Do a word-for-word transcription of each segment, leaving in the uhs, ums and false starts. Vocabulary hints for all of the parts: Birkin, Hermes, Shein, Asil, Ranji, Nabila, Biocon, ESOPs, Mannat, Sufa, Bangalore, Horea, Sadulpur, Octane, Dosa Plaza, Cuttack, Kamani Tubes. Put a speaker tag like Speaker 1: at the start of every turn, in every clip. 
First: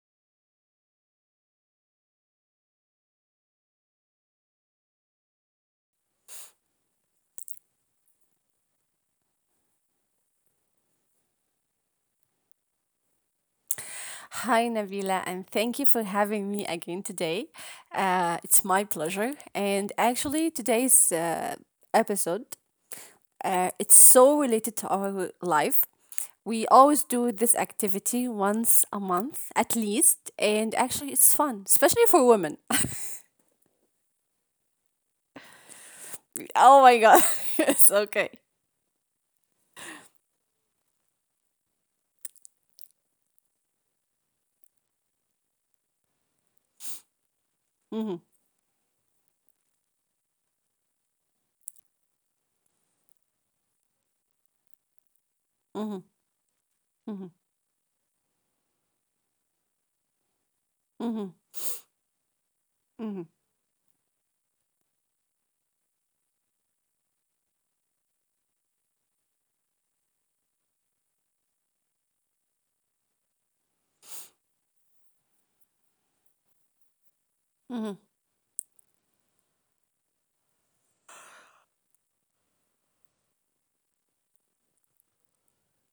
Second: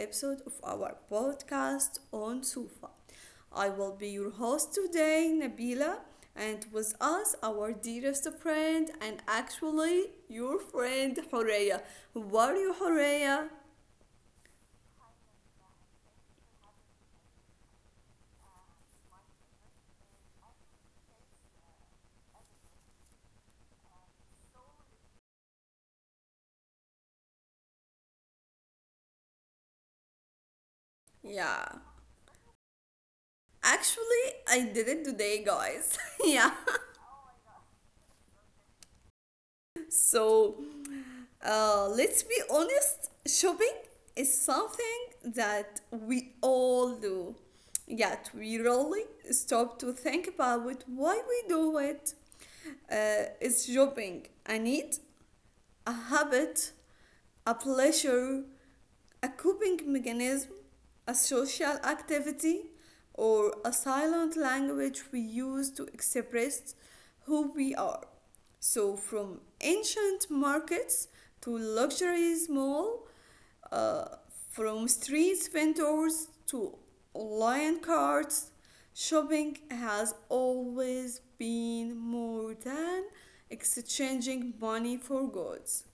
Speaker 1: episode of our podcast on Sufa. I will be your host today, Nabila, and with us, our dearest friend, and actually your friend, Horea. Who are you, Horea?
Speaker 2: Hi, Nabila, and thank you for having me again today. Uh, it's my pleasure. And actually, today's uh, episode uh, it's so related to our life. We always do this activity once a month at least, and actually, it's
Speaker 1: Yeah.
Speaker 2: fun, especially for women.
Speaker 1: Actually, I did it today, guys. Yeah.
Speaker 2: Oh my god, it's okay.
Speaker 1: so uh, let's be honest, shopping is something that we all do, yet
Speaker 2: Mhm,
Speaker 1: we rarely stop to think about why we do it uh, It's shopping a need, a
Speaker 2: mhm,
Speaker 1: habit,
Speaker 2: mhm,
Speaker 1: a pleasure, a coping mechanism, a
Speaker 2: mhm,
Speaker 1: social activity,
Speaker 2: mhm,
Speaker 1: or a silent language we use to express who we are. So, from ancient markets to luxury mall uh, from street vendors to online
Speaker 2: mhm,
Speaker 1: carts, shopping has always been more than exchanging money for goods.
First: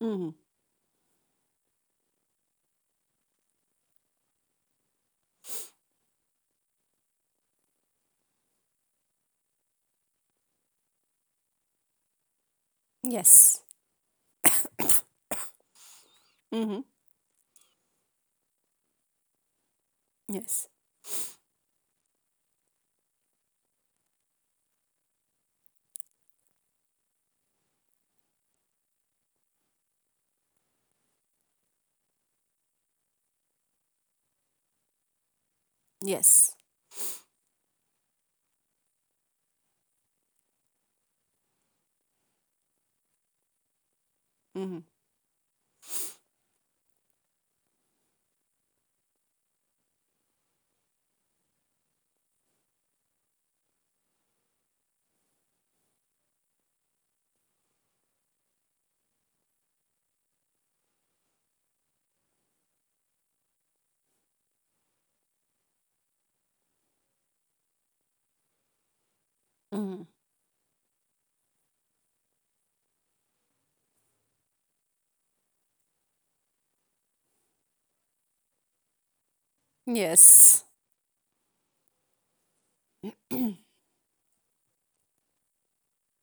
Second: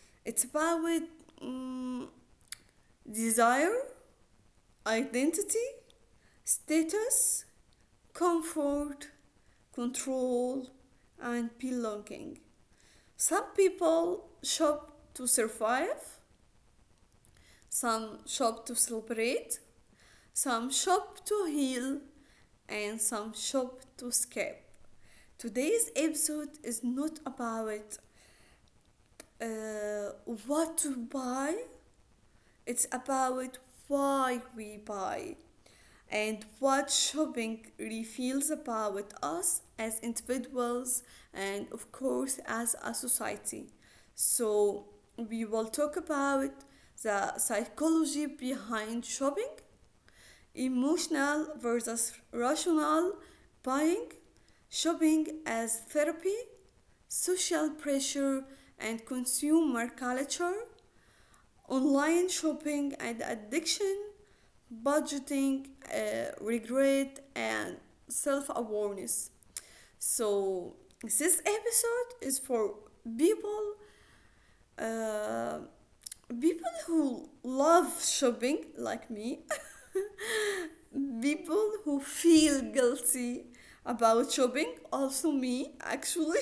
Speaker 2: mhm.
Speaker 1: It's about mm, desire, identity, status, comfort, control, and belonging. Some
Speaker 2: Yes.
Speaker 1: people shop to survive,
Speaker 2: Mhm.
Speaker 1: some shop to celebrate, some
Speaker 2: Yes.
Speaker 1: shop to heal, and some shop to escape. Today's episode is not about uh, what to buy, it's about why we buy and
Speaker 2: Yes.
Speaker 1: what shopping reveals about us as individuals and, of course, as a society.
Speaker 2: Mhm.
Speaker 1: So, we will talk about the psychology behind shopping, emotional versus rational buying, shopping as therapy, social pressure and consumer culture, online shopping and addiction, budgeting, uh, regret, and self awareness.
Speaker 2: Mhm.
Speaker 1: So, this episode is for people. Uh, People who love shopping like me,
Speaker 2: Yes.
Speaker 1: people who feel guilty about shopping, also me actually,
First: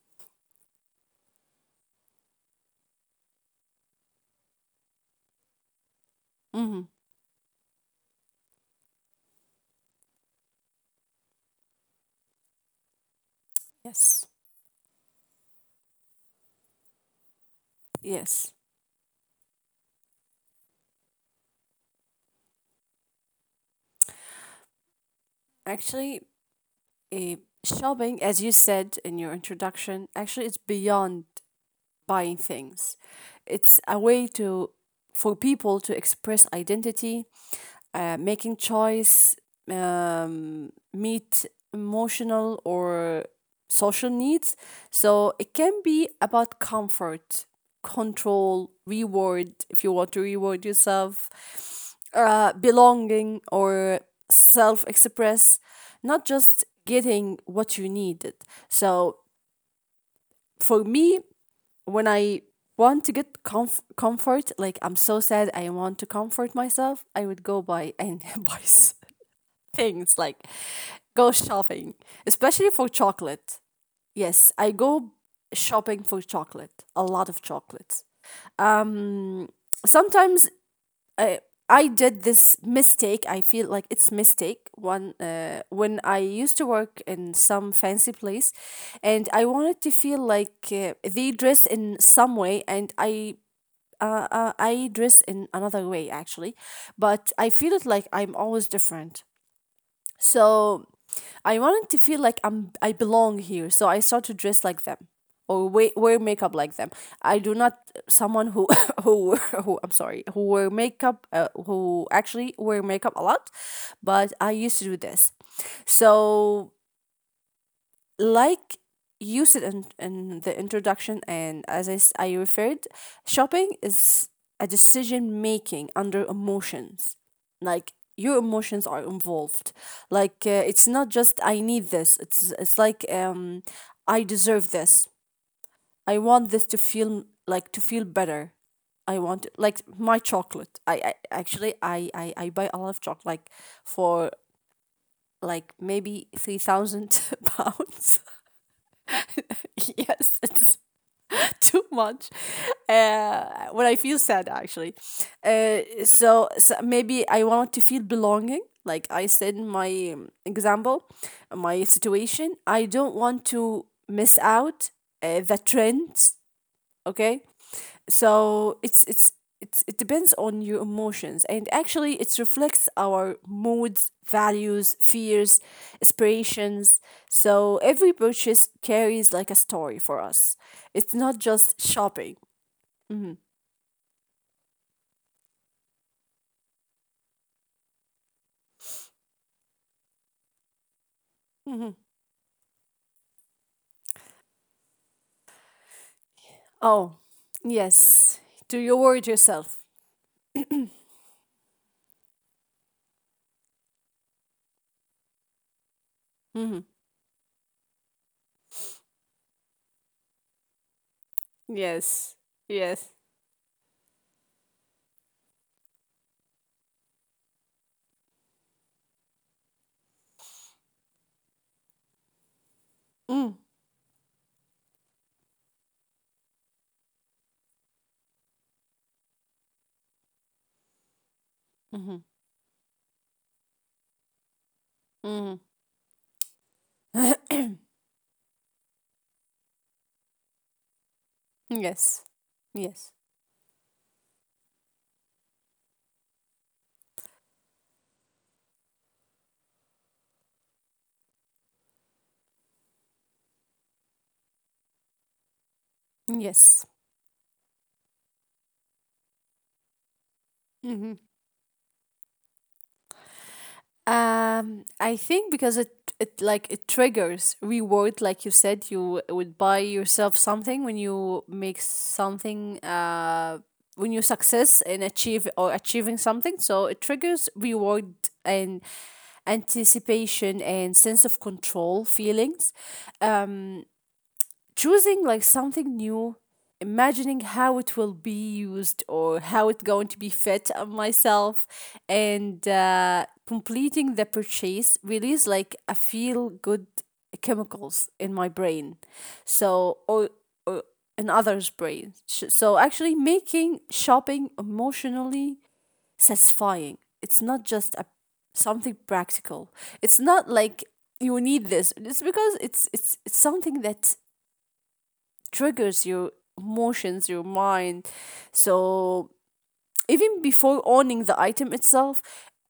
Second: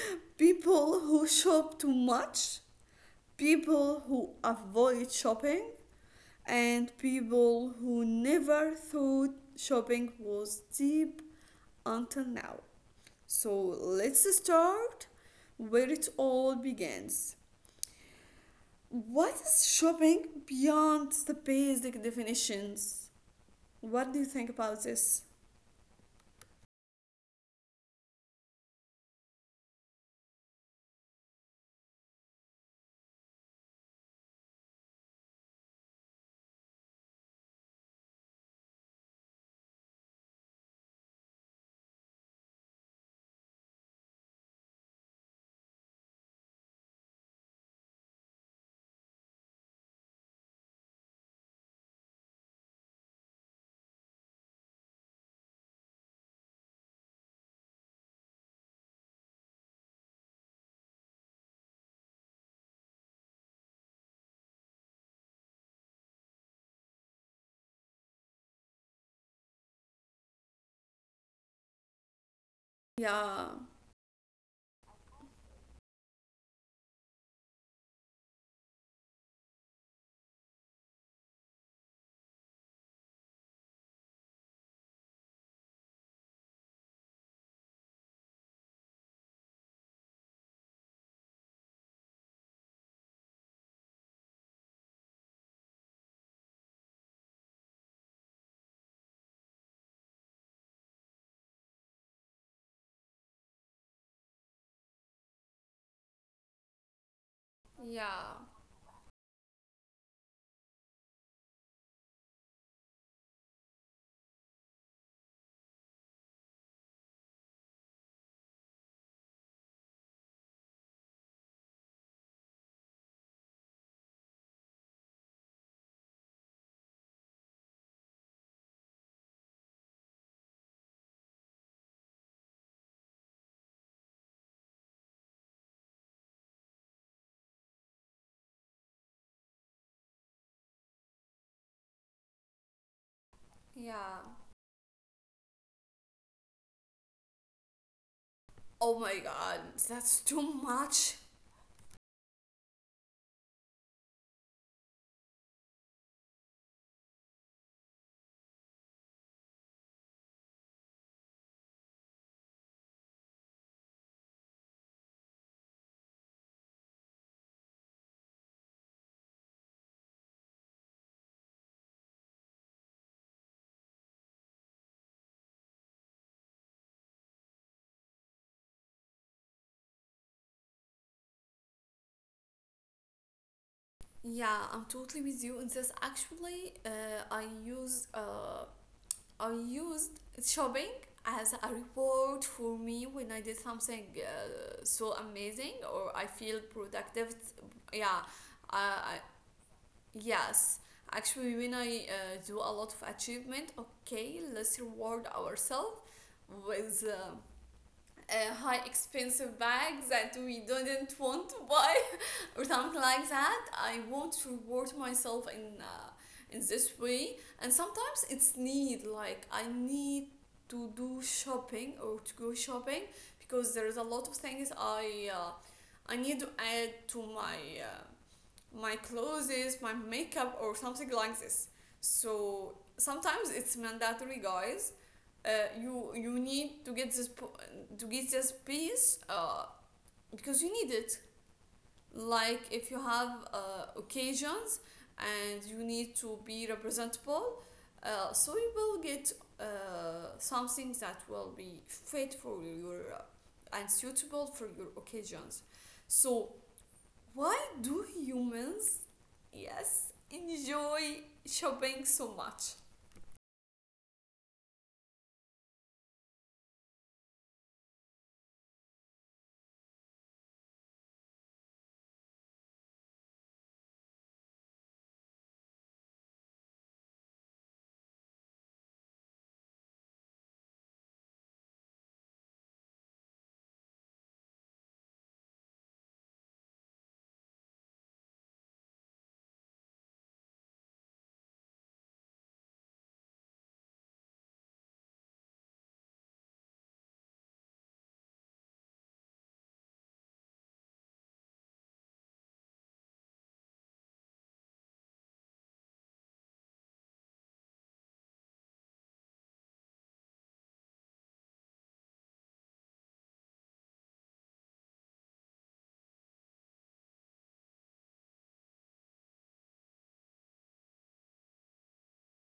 Speaker 1: people who shop too much, people who avoid shopping,
Speaker 2: Mm-hmm.
Speaker 1: and people who never thought shopping was deep until now. So
Speaker 2: Yes,
Speaker 1: let's start where it all begins.
Speaker 2: yes.
Speaker 1: What is shopping beyond the basic definitions? What do you think about this?
Speaker 2: Actually, eh, shopping, as you said in your introduction, actually it's beyond buying things. It's a way to For people to express identity, uh, making choice, um, meet emotional or social needs. So it can be about comfort, control, reward if you want to reward yourself, uh, belonging or self express, not just getting what you needed. So for me, when I want to get comf- comfort, like I'm so sad, I want to comfort myself, I would go buy and buy s- things like go shopping, especially for chocolate.
Speaker 1: Yeah.
Speaker 2: Yes, I go shopping for chocolate, a lot of chocolates. Um, Sometimes I I did this mistake. I feel like it's mistake one uh, when I used to work in some fancy place, and I wanted to feel like uh, they dress in some way, and I uh, uh, I dress in another way actually, but I feel it like I'm always different. So I wanted to feel like I'm I belong here, so I start to dress like them or wear, wear makeup like them. I do not
Speaker 1: Yeah,
Speaker 2: Someone who who wear- who, I'm sorry, who wear makeup uh, who actually wear makeup a lot, but I used to do this. So like you said in, in the introduction and as I, s- I referred, shopping is a decision making under emotions, like your emotions are involved, like uh, it's not just I need this it's it's like um I deserve this, I want this to feel like to feel better. I want like my chocolate i, I actually I, I i buy a lot of chocolate, like
Speaker 1: yeah.
Speaker 2: for like maybe three thousand pounds.
Speaker 1: Oh my god, that's
Speaker 2: Yes,
Speaker 1: too
Speaker 2: it's
Speaker 1: much.
Speaker 2: too much uh, when I feel sad, actually. Uh, so, so, maybe I want to feel belonging. Like I said in my um, example, my situation, I don't want to miss out uh, the trends, okay? So it's it's it's it depends on your emotions, and actually it reflects our moods, values, fears, aspirations. So every purchase carries like a story for us. It's not just shopping. Mhm,
Speaker 1: Yeah, I'm totally with you in this. Actually, uh, I use uh, I used shopping as a
Speaker 2: mhm.
Speaker 1: reward for me when I did something uh, so amazing or I feel
Speaker 2: Oh
Speaker 1: productive. Yeah,
Speaker 2: yes, do your
Speaker 1: uh,
Speaker 2: word yourself.
Speaker 1: yes. Actually, when I uh, do a lot of achievement, okay, let's reward ourselves
Speaker 2: Mhm.
Speaker 1: with. Uh, uh, high expensive bags that we didn't want to buy
Speaker 2: Yes,
Speaker 1: or something
Speaker 2: yes.
Speaker 1: like that. I want to reward myself in uh, in this way, and sometimes it's need, like I need to do shopping or to go shopping
Speaker 2: Mm,
Speaker 1: because there is a lot of things I uh, I need to add to my uh, my clothes, my makeup, or something like this.
Speaker 2: mhm,
Speaker 1: So sometimes it's mandatory, guys. Uh,
Speaker 2: mhm.
Speaker 1: you you need to get this to get this piece uh, because you need it.
Speaker 2: Yes,
Speaker 1: Like if you
Speaker 2: yes,
Speaker 1: have uh, occasions and you need to be representable, uh, so you will get uh, something that will be fit for your uh, and suitable for your occasions. So
Speaker 2: yes.
Speaker 1: why do humans, yes,
Speaker 2: Mhm.
Speaker 1: enjoy shopping so much?
Speaker 2: Um, I think because it it like it triggers reward, like you said, you would buy yourself something when you make something. Uh, when you success in achieve or achieving something, so it triggers reward and anticipation and sense of control feelings, choosing like something new, imagining how it will be used or how it's going to be fit on myself, and uh, completing the purchase release like a feel good chemicals in my brain. so or, or in others brains, Sh- so actually making shopping emotionally satisfying, it's not just a something practical. It's not like you need this, it's because it's it's, it's something that triggers your emotions, your mind. So even before owning the item itself,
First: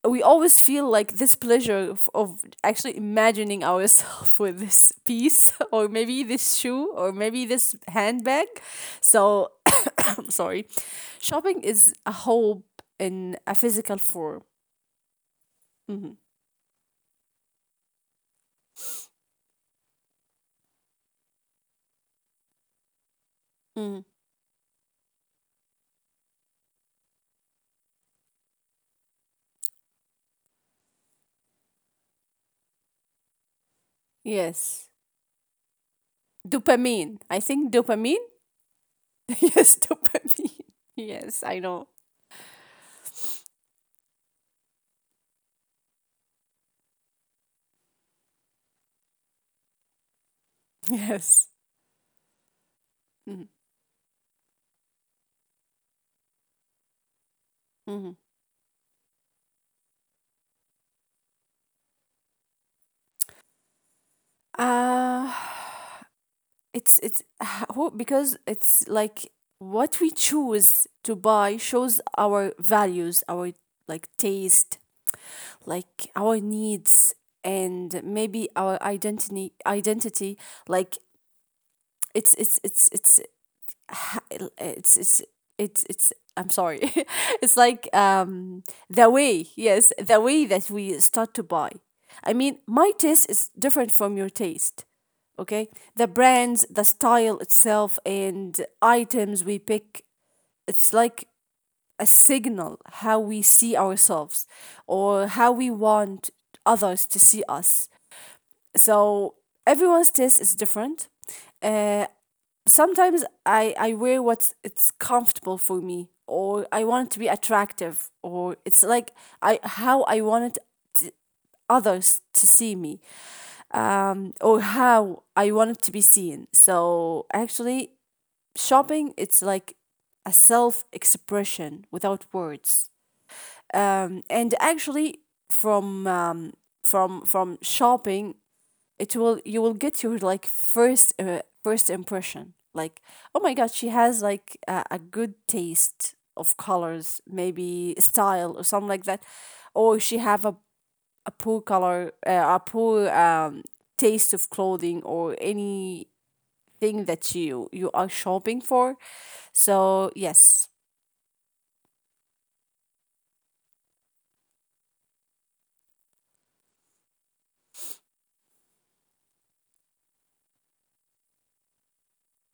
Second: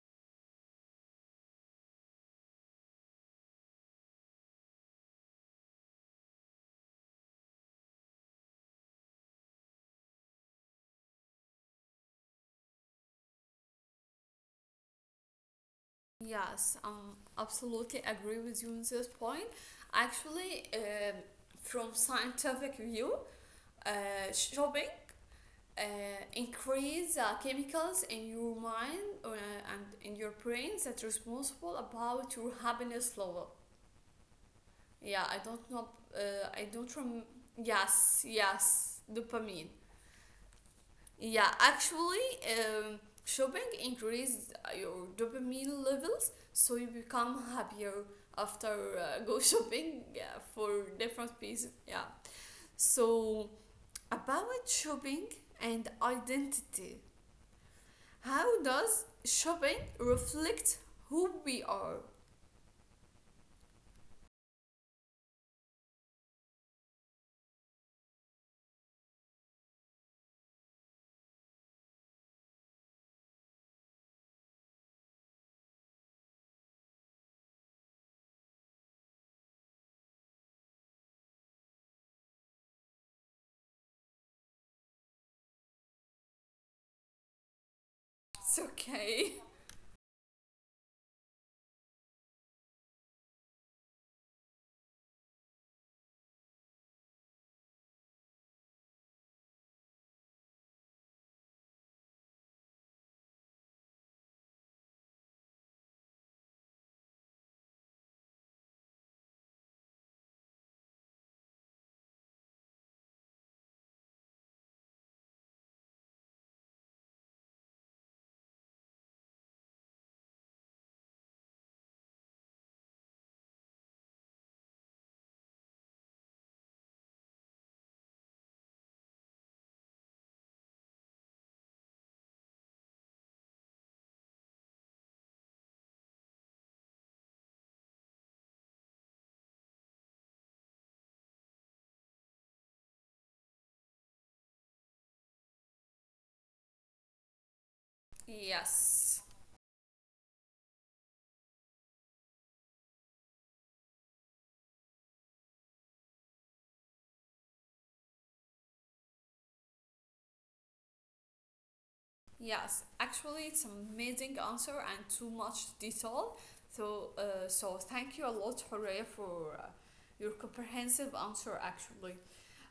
Speaker 2: we always feel like this pleasure of, of actually imagining ourselves with this piece, or maybe this shoe or maybe this handbag. So I'm sorry. Shopping is a hope in a physical form.
Speaker 1: Yes, um, absolutely agree with you on this point. Actually, um, from scientific view,
Speaker 2: Mm.
Speaker 1: uh, shopping uh, increase uh, chemicals in your mind uh, and in your brain that responsible about your happiness level.
Speaker 2: Yes.
Speaker 1: Yeah, I don't know. Uh, I don't rem.
Speaker 2: Dopamine. I think
Speaker 1: Yes,
Speaker 2: dopamine.
Speaker 1: yes, dopamine.
Speaker 2: Yes, dopamine.
Speaker 1: Yeah,
Speaker 2: Yes, I know.
Speaker 1: actually, um, shopping increases your dopamine levels, so you become happier after uh, go shopping, yeah, for different
Speaker 2: Yes.
Speaker 1: pieces. Yeah. So
Speaker 2: Mhm,
Speaker 1: about shopping and identity,
Speaker 2: mhm.
Speaker 1: how does shopping reflect who we are?
Speaker 2: Uh, it's it's who, because it's like what we choose to buy shows our values, our like taste, like our needs, and maybe our identity identity like it's it's it's it's it's it's it's it's I'm sorry. It's like
Speaker 1: It's
Speaker 2: um the
Speaker 1: okay.
Speaker 2: way, yes, the way that we start to buy. I mean, my taste is different from your taste. Okay? The brands, the style itself and items we pick, it's like a signal how we see ourselves or how we want others to see us. So, everyone's taste is different. Uh, Sometimes I, I wear what's it's comfortable for me, or I want it to be attractive, or it's like I how I want it to, others to see me, um, or how I want it to be seen. So actually shopping it's like a self expression without words. Um, and actually from um, from from shopping it will, you will get your like first uh, first impression, like oh my god, she has like a, a good taste of colors, maybe style or something
Speaker 1: Yes.
Speaker 2: like that, or she have a, a poor color uh, a poor um, taste of clothing or anything that you you are shopping for. So yes,
Speaker 1: Yes, actually, it's an amazing answer and too much detail. So, uh, so thank you a lot, Horea, for uh, your comprehensive answer. Actually,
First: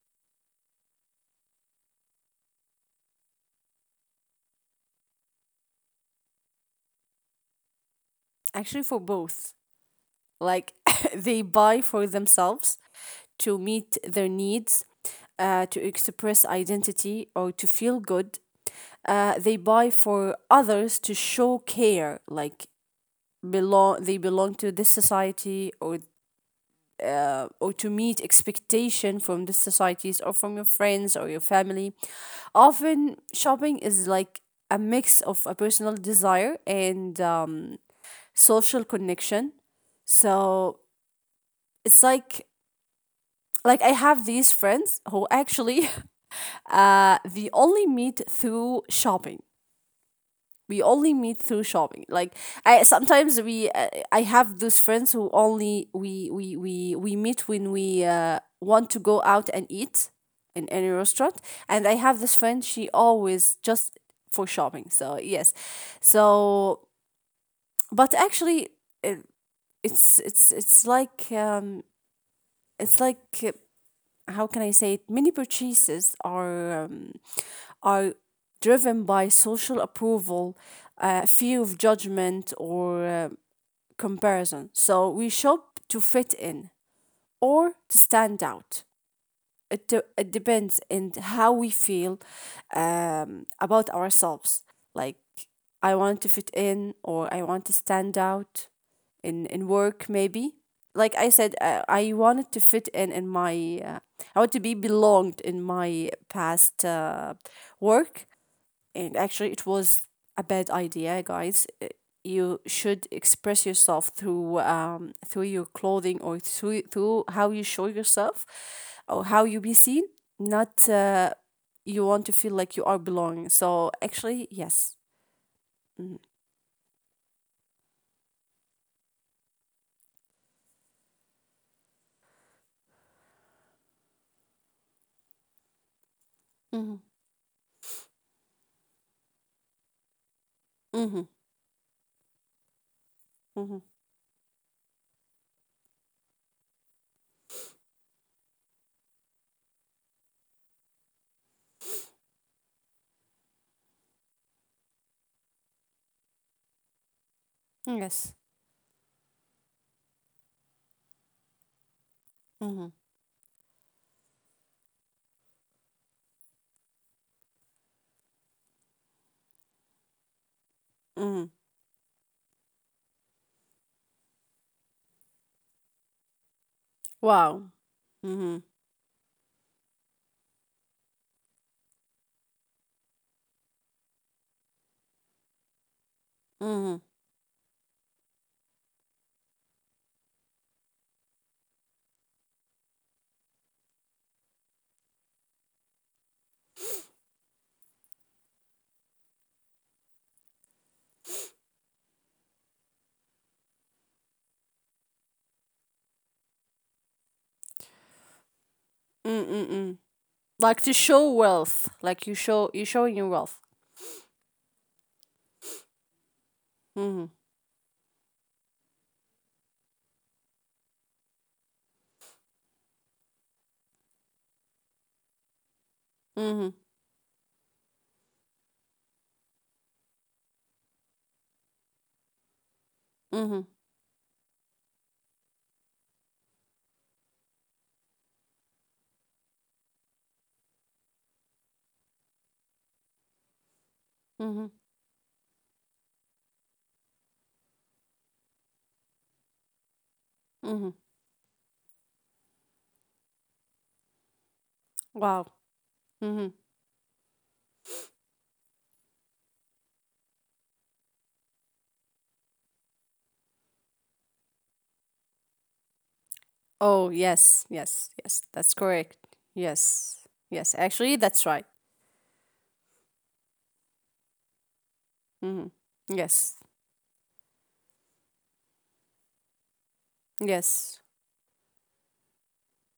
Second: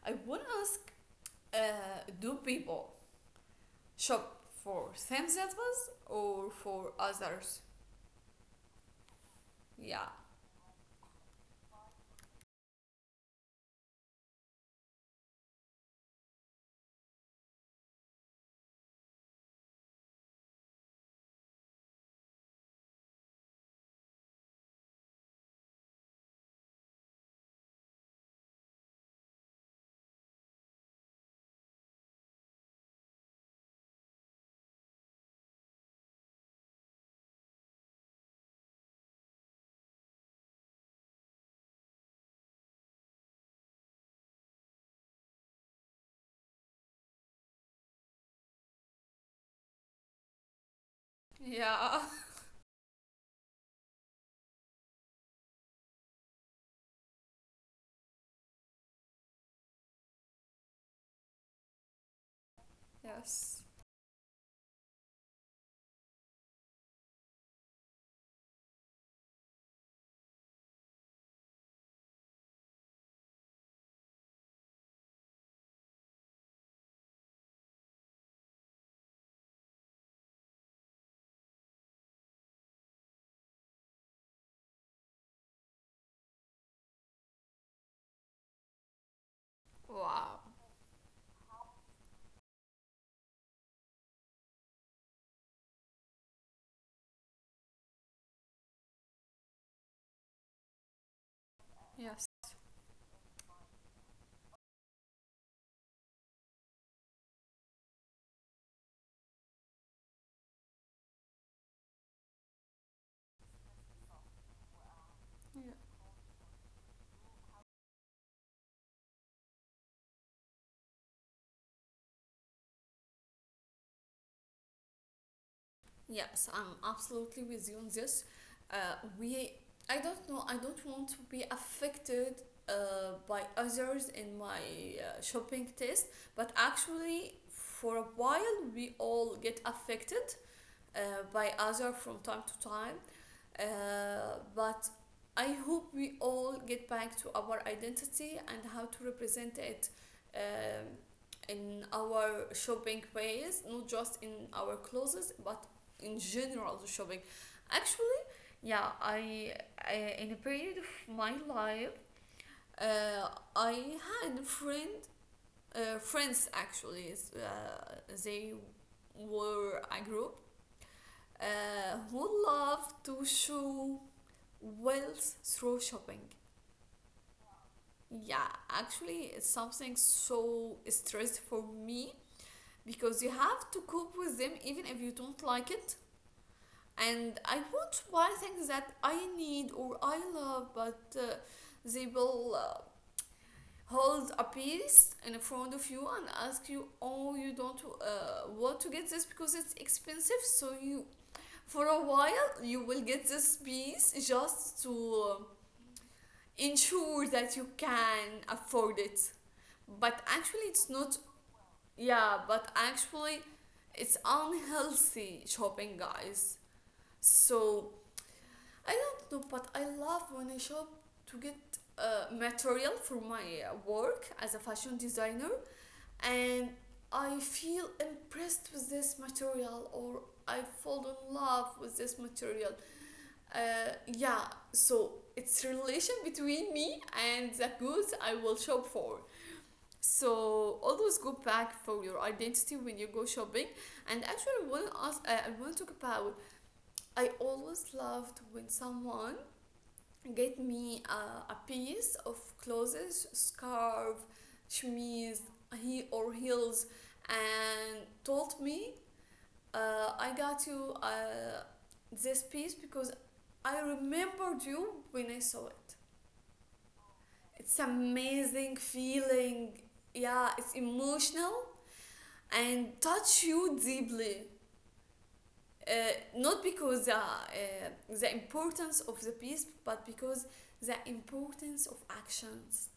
Speaker 1: I would ask: uh, Do people shop for themselves or for others?
Speaker 2: actually for both.
Speaker 1: Yeah.
Speaker 2: Like they buy for themselves to meet their needs, uh, to express identity, or to feel good. Uh, they buy for others to show care, like belong they belong to this society, or uh, or to meet expectation from the societies or from your friends or your family. Often shopping is like a mix of a personal desire and um, social connection. So it's like like I have these friends who actually uh they only meet through shopping. We only meet through
Speaker 1: Yeah.
Speaker 2: shopping. Like I sometimes we uh, I have those friends who only we we we we meet when we uh, want to go out and eat in any restaurant. And I have this friend, she always
Speaker 1: Yes.
Speaker 2: just for shopping. So yes. So but actually, it, it's it's it's like um it's like uh, how can I say it? Many purchases are um, are driven by social approval, uh, fear of judgment, or uh, comparison. So we shop to fit in or to stand out. It, de- it
Speaker 1: Wow.
Speaker 2: depends in how we feel um, about ourselves. Like I want to fit in or I want to stand out in in work maybe. Like I said, uh, I
Speaker 1: Yes.
Speaker 2: wanted to fit in in my uh, I want to be belonged in my past uh, work. And actually it was a bad idea, guys. Uh, you should express yourself through um through your
Speaker 1: Yeah.
Speaker 2: clothing, or through through how you show yourself or how you be seen, not uh, you want to feel like you are belonging. So actually yes. Mhm.
Speaker 1: Yes, I'm absolutely with you on this. Uh, we, I don't know, I don't want to be affected uh, by others in my uh, shopping taste, but
Speaker 2: Mhm.
Speaker 1: actually, for a while, we all get affected uh,
Speaker 2: Mhm.
Speaker 1: by other from time to time.
Speaker 2: Mhm.
Speaker 1: Uh, but I hope we all get back to our identity and how to represent it um, in our shopping ways, not just in our clothes, but in general the shopping. Actually,
Speaker 2: Yes.
Speaker 1: yeah, I, I in a period of my life,
Speaker 2: Mhm.
Speaker 1: uh, I had a friend, uh, friends actually, uh, they were a group
Speaker 2: Mhm.
Speaker 1: uh, who loved to show Wells through shopping.
Speaker 2: Wow.
Speaker 1: Yeah,
Speaker 2: Mhm.
Speaker 1: actually, it's something so stressed for me because you have to cope with them even if you don't like it.
Speaker 2: Mhm.
Speaker 1: And I want to buy things that I need or I love, but uh, they will uh, hold a piece in front of you and ask you, "Oh, you don't uh, want to get this because it's expensive." So you, for a while, you will get this piece just to. Um, ensure that you can afford it.
Speaker 2: Mm, mm, mm.
Speaker 1: But actually,
Speaker 2: Like
Speaker 1: it's
Speaker 2: to
Speaker 1: not,
Speaker 2: show wealth, like you
Speaker 1: yeah, but
Speaker 2: show, you showing your
Speaker 1: actually,
Speaker 2: wealth.
Speaker 1: it's unhealthy shopping, guys.
Speaker 2: Mhm.
Speaker 1: So, I don't know, but I love when I shop to get uh, material for my uh, work as a fashion designer,
Speaker 2: Mhm.
Speaker 1: and I feel impressed with this material or I fall in love with this material.
Speaker 2: Mhm.
Speaker 1: Uh, yeah, so it's relation between me and the goods I will shop for. So always go back for your identity when you go shopping. And actually, I
Speaker 2: Mhm.
Speaker 1: want to ask, uh, I want to talk about. I always loved when someone get
Speaker 2: Mhm.
Speaker 1: me uh, a piece of clothes, scarf, chemise,
Speaker 2: Wow.
Speaker 1: he or
Speaker 2: Mm-hmm.
Speaker 1: heels, and told me uh, I got you uh, this piece because I remembered you when I saw it.
Speaker 2: Oh, yes,
Speaker 1: It's
Speaker 2: yes, yes. That's
Speaker 1: amazing
Speaker 2: correct.
Speaker 1: feeling.
Speaker 2: Yes,
Speaker 1: Yeah,
Speaker 2: yes.
Speaker 1: it's
Speaker 2: Actually, that's
Speaker 1: emotional
Speaker 2: right.
Speaker 1: and touch you deeply.
Speaker 2: Mm-hmm.
Speaker 1: Uh,
Speaker 2: Yes,
Speaker 1: Not because the, uh, the importance of the piece, but because the
Speaker 2: yes.
Speaker 1: importance of actions.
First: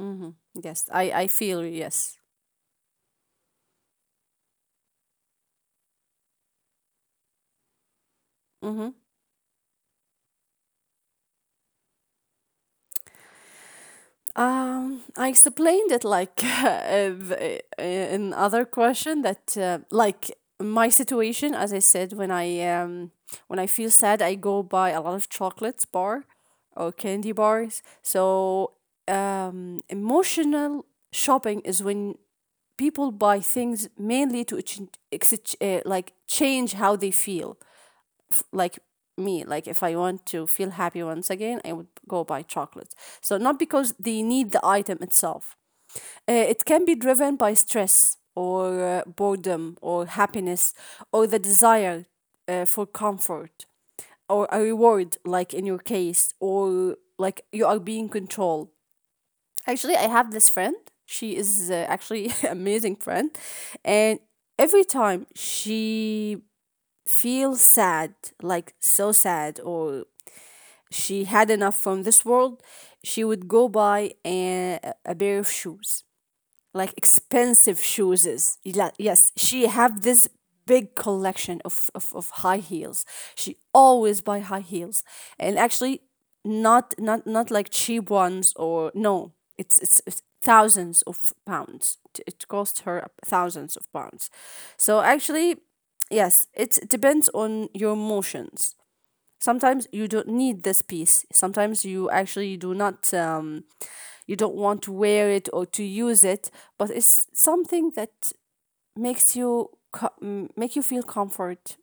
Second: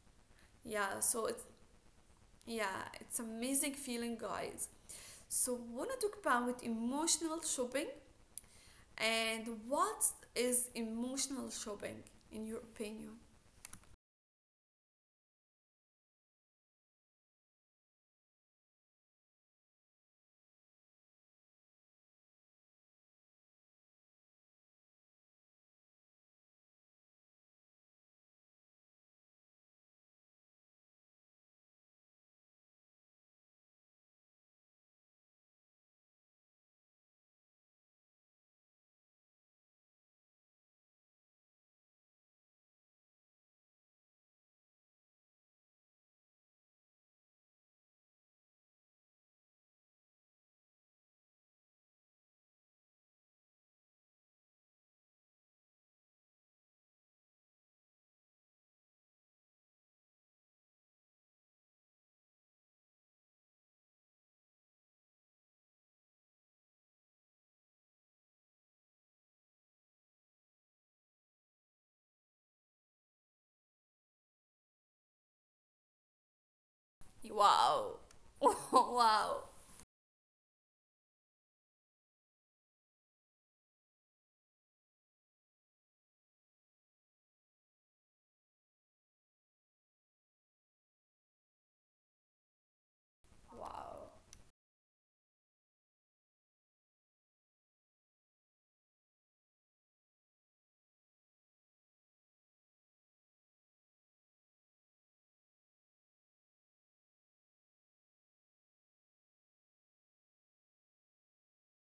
Speaker 2: Mm-hmm. Yes,
Speaker 1: Yeah,
Speaker 2: I, I
Speaker 1: so it's
Speaker 2: feel you, yes.
Speaker 1: yeah, it's amazing feeling, guys. So wanna talk about emotional shopping.
Speaker 2: Mm-hmm.
Speaker 1: And what is emotional shopping in your opinion?
Speaker 2: Um, I explained it like uh, th- uh, in other question that uh, like my situation, as I said, when I um when I feel sad, I go buy a lot of chocolates bar or candy bars. So um, emotional shopping is when people buy things mainly to ex- uh, like change how they feel. Like me, like if I want to feel happy once again, I would go buy chocolate. So not because they need the item itself, uh, it can be driven by stress, or uh, boredom, or happiness, or the desire uh, for comfort, or a reward like in your case, or like you are being controlled. Actually, I have this friend. She is uh, actually amazing friend. And every time she feels sad, like so sad, or she had enough from this world, she would go buy a, a pair of shoes, like expensive
Speaker 1: Wow.
Speaker 2: shoes. Yeah, Yes,
Speaker 1: Wow.
Speaker 2: she have this big collection of, of, of high heels. She always buy high heels. And actually not not not like cheap ones or no, it's it's, it's thousands of pounds. It- It cost her thousands of
Speaker 1: Wow.
Speaker 2: pounds. So actually yes, it's, it depends on your emotions. Sometimes you don't need this piece, sometimes you actually do not um, you don't want to wear it or to use it, but it's something that makes you co- m- make you feel comfort,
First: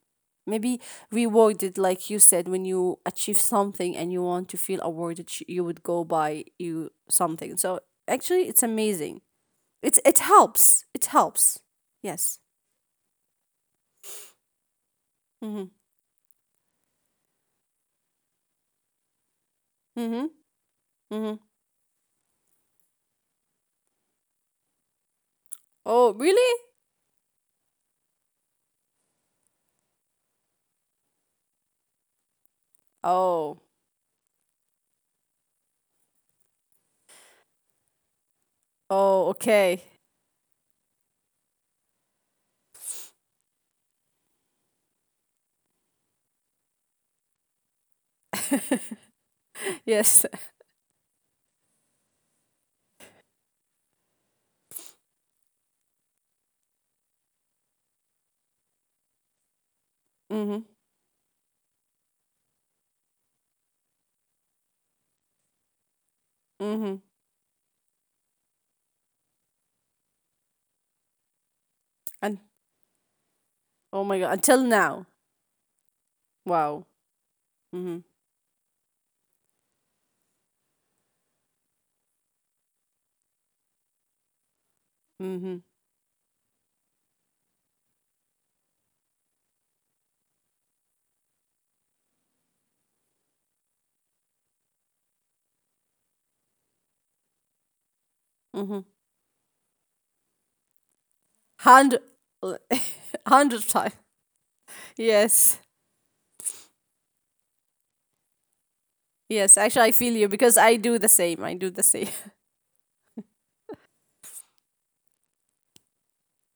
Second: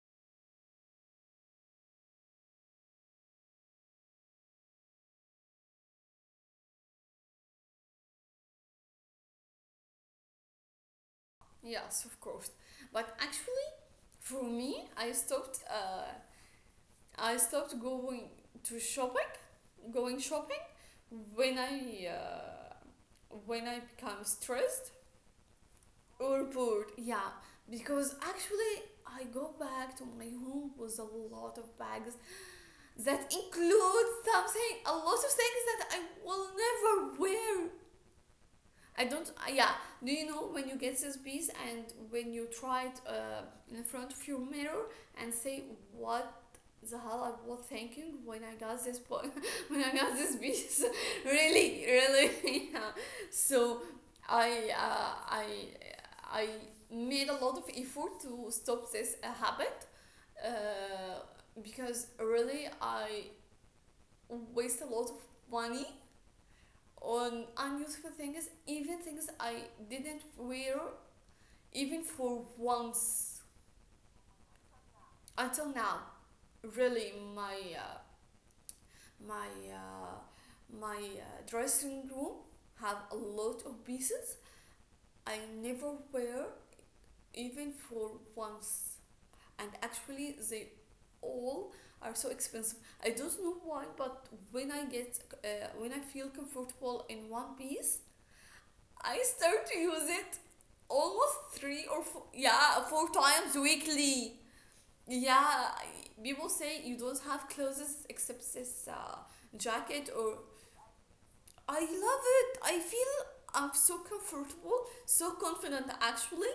Speaker 2: maybe rewarded, like you said, when you achieve something and you want to feel awarded, sh- you would go buy you something. So actually it's amazing. It's it helps it helps.
Speaker 1: Yes, of
Speaker 2: Yes.
Speaker 1: course. But actually, for me, I stopped
Speaker 2: Mm-hmm.
Speaker 1: uh, I stopped going to shopping, going
Speaker 2: Mm-hmm.
Speaker 1: shopping
Speaker 2: Mm-hmm.
Speaker 1: when I uh, when I become stressed
Speaker 2: Oh
Speaker 1: or
Speaker 2: really?
Speaker 1: bored. Yeah, because actually I go back to my home with a lot of bags that
Speaker 2: Oh.
Speaker 1: includes something, a lot of things that I will never wear. I don't.
Speaker 2: Oh
Speaker 1: uh, Yeah.
Speaker 2: okay.
Speaker 1: Do you know when you get this piece and when you try it uh, in front of your mirror and say what the hell I was thinking when I got this po- when I got
Speaker 2: Yes.
Speaker 1: this piece? Really, really. Yeah. So I uh, I I made a lot of effort to stop this uh, habit
Speaker 2: Mhm.
Speaker 1: uh, because really I waste a lot of money
Speaker 2: Mhm.
Speaker 1: on unuseful things, even things I didn't wear even
Speaker 2: And
Speaker 1: for once
Speaker 2: oh my god, until now.
Speaker 1: until now.
Speaker 2: Wow.
Speaker 1: Really, my uh,
Speaker 2: Mhm.
Speaker 1: my uh, my uh, dressing room have a lot of pieces I
Speaker 2: Mhm.
Speaker 1: never wear even for once, and actually they all are so expensive. I don't know why, but when I get uh, when I feel comfortable in one piece,
Speaker 2: Mhm.
Speaker 1: I start to use it almost three
Speaker 2: Hundred,
Speaker 1: or four, yeah, four times
Speaker 2: hundred times.
Speaker 1: weekly.
Speaker 2: Yes.
Speaker 1: Yeah, people say you don't have clothes except this uh,
Speaker 2: Yes. Actually, I
Speaker 1: jacket
Speaker 2: feel you
Speaker 1: or.
Speaker 2: because I do the same. I do
Speaker 1: I
Speaker 2: the same.
Speaker 1: love it. I feel I'm so comfortable, so confident actually,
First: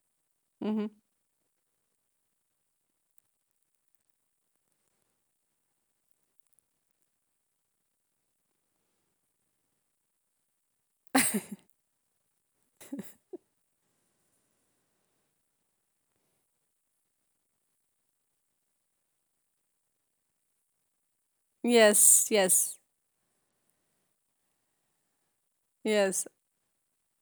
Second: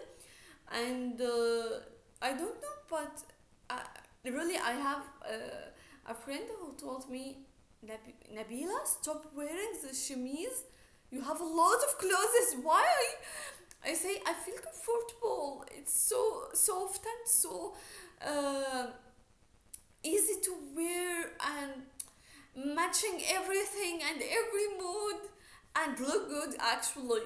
Speaker 2: Mhm.
Speaker 1: and uh, I don't know, but I, really I have uh, a friend who told me, "Nab- Nabila, stop wearing the chemise. You have a lot of clothes. Why are I say I feel comfortable. It's so soft and so uh, easy to wear and
Speaker 2: Yes. Yes.
Speaker 1: matching everything and every mood and look
Speaker 2: Yes.
Speaker 1: good actually.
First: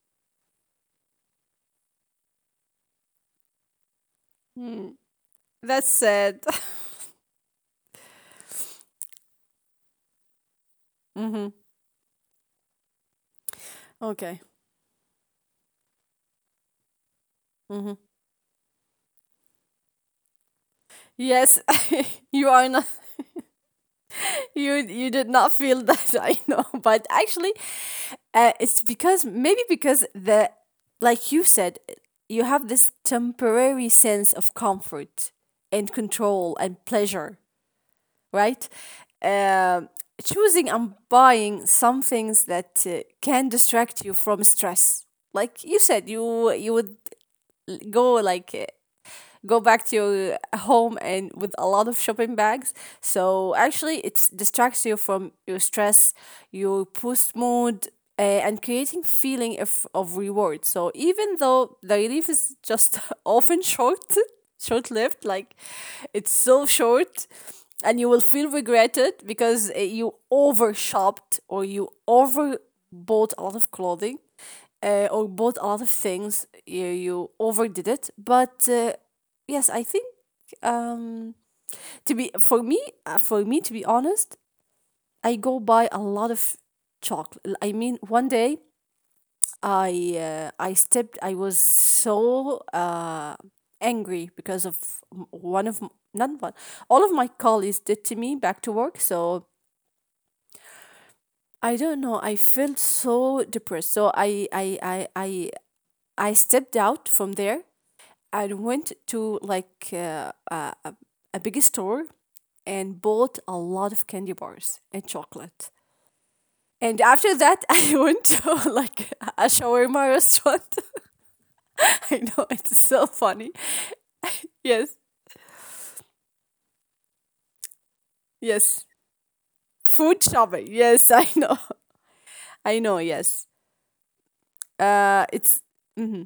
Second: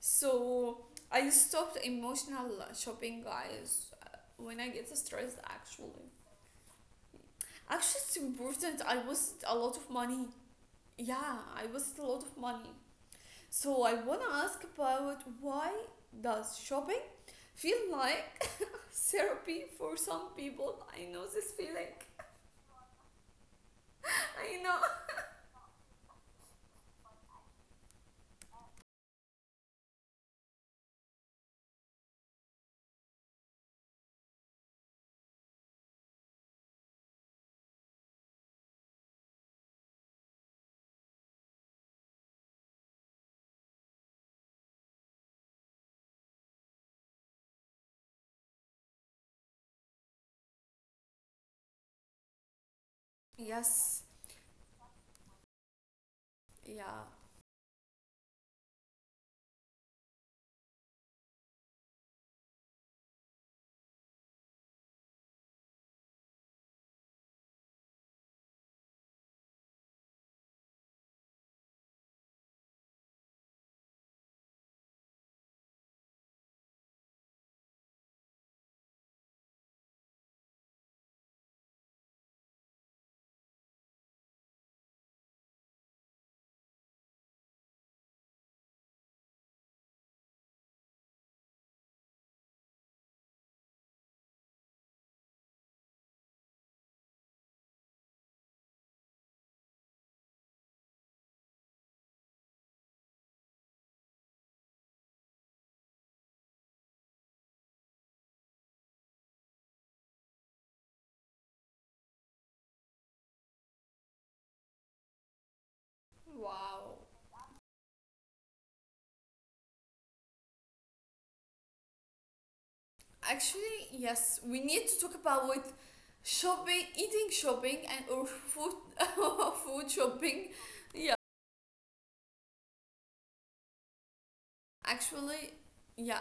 Speaker 1: So I stopped emotional shopping, guys. uh, When I
Speaker 2: Mm.
Speaker 1: get stressed,
Speaker 2: That's
Speaker 1: actually,
Speaker 2: sad.
Speaker 1: actually it's important. I wasted a lot of money. Yeah,
Speaker 2: Mhm.
Speaker 1: I wasted a lot of money. So I wanna
Speaker 2: Okay.
Speaker 1: ask about why does shopping feel
Speaker 2: Mhm.
Speaker 1: like therapy for some people. I know this
Speaker 2: Yes.
Speaker 1: feeling.
Speaker 2: You are not.
Speaker 1: I
Speaker 2: you
Speaker 1: know.
Speaker 2: you did not feel that I know, but actually uh, it's because maybe because the like you said, you have this temporary sense of comfort and control and pleasure, right? Um Choosing and buying some things that uh, can distract you from stress. Like you said, you you would go like uh, go back to your uh, home and with a lot of shopping bags. So actually,
Speaker 1: Yes.
Speaker 2: it distracts you from your stress, your
Speaker 1: Yeah.
Speaker 2: post mood, uh, and creating feeling of, of reward. So even though the relief is just often short, short lived, like it's so short, and you will feel regretted because uh, you over shopped or you over bought a lot of clothing uh, or bought a lot of things, you, you overdid it, but uh, yes, I think um to be for me uh, for me to be honest, I go buy a lot of chocolate. I mean, one day I uh, I stepped I was so uh angry because of m- one of m- not one all of my colleagues did to me back to work. So I don't know, I felt so depressed. So I I I I I stepped out from there. I went to like uh, a, a- a big store and bought a lot of candy bars and chocolate. And
Speaker 1: Wow.
Speaker 2: after that, I went to like a shawarma restaurant. I know it's so funny.
Speaker 1: Actually, yes, we
Speaker 2: Yes,
Speaker 1: need to talk about with shopping, eating shopping and or food
Speaker 2: yes.
Speaker 1: food
Speaker 2: Food
Speaker 1: shopping.
Speaker 2: shopping. Yes,
Speaker 1: Yeah.
Speaker 2: I know. I know, yes. Uh,
Speaker 1: Actually,
Speaker 2: it's
Speaker 1: yeah.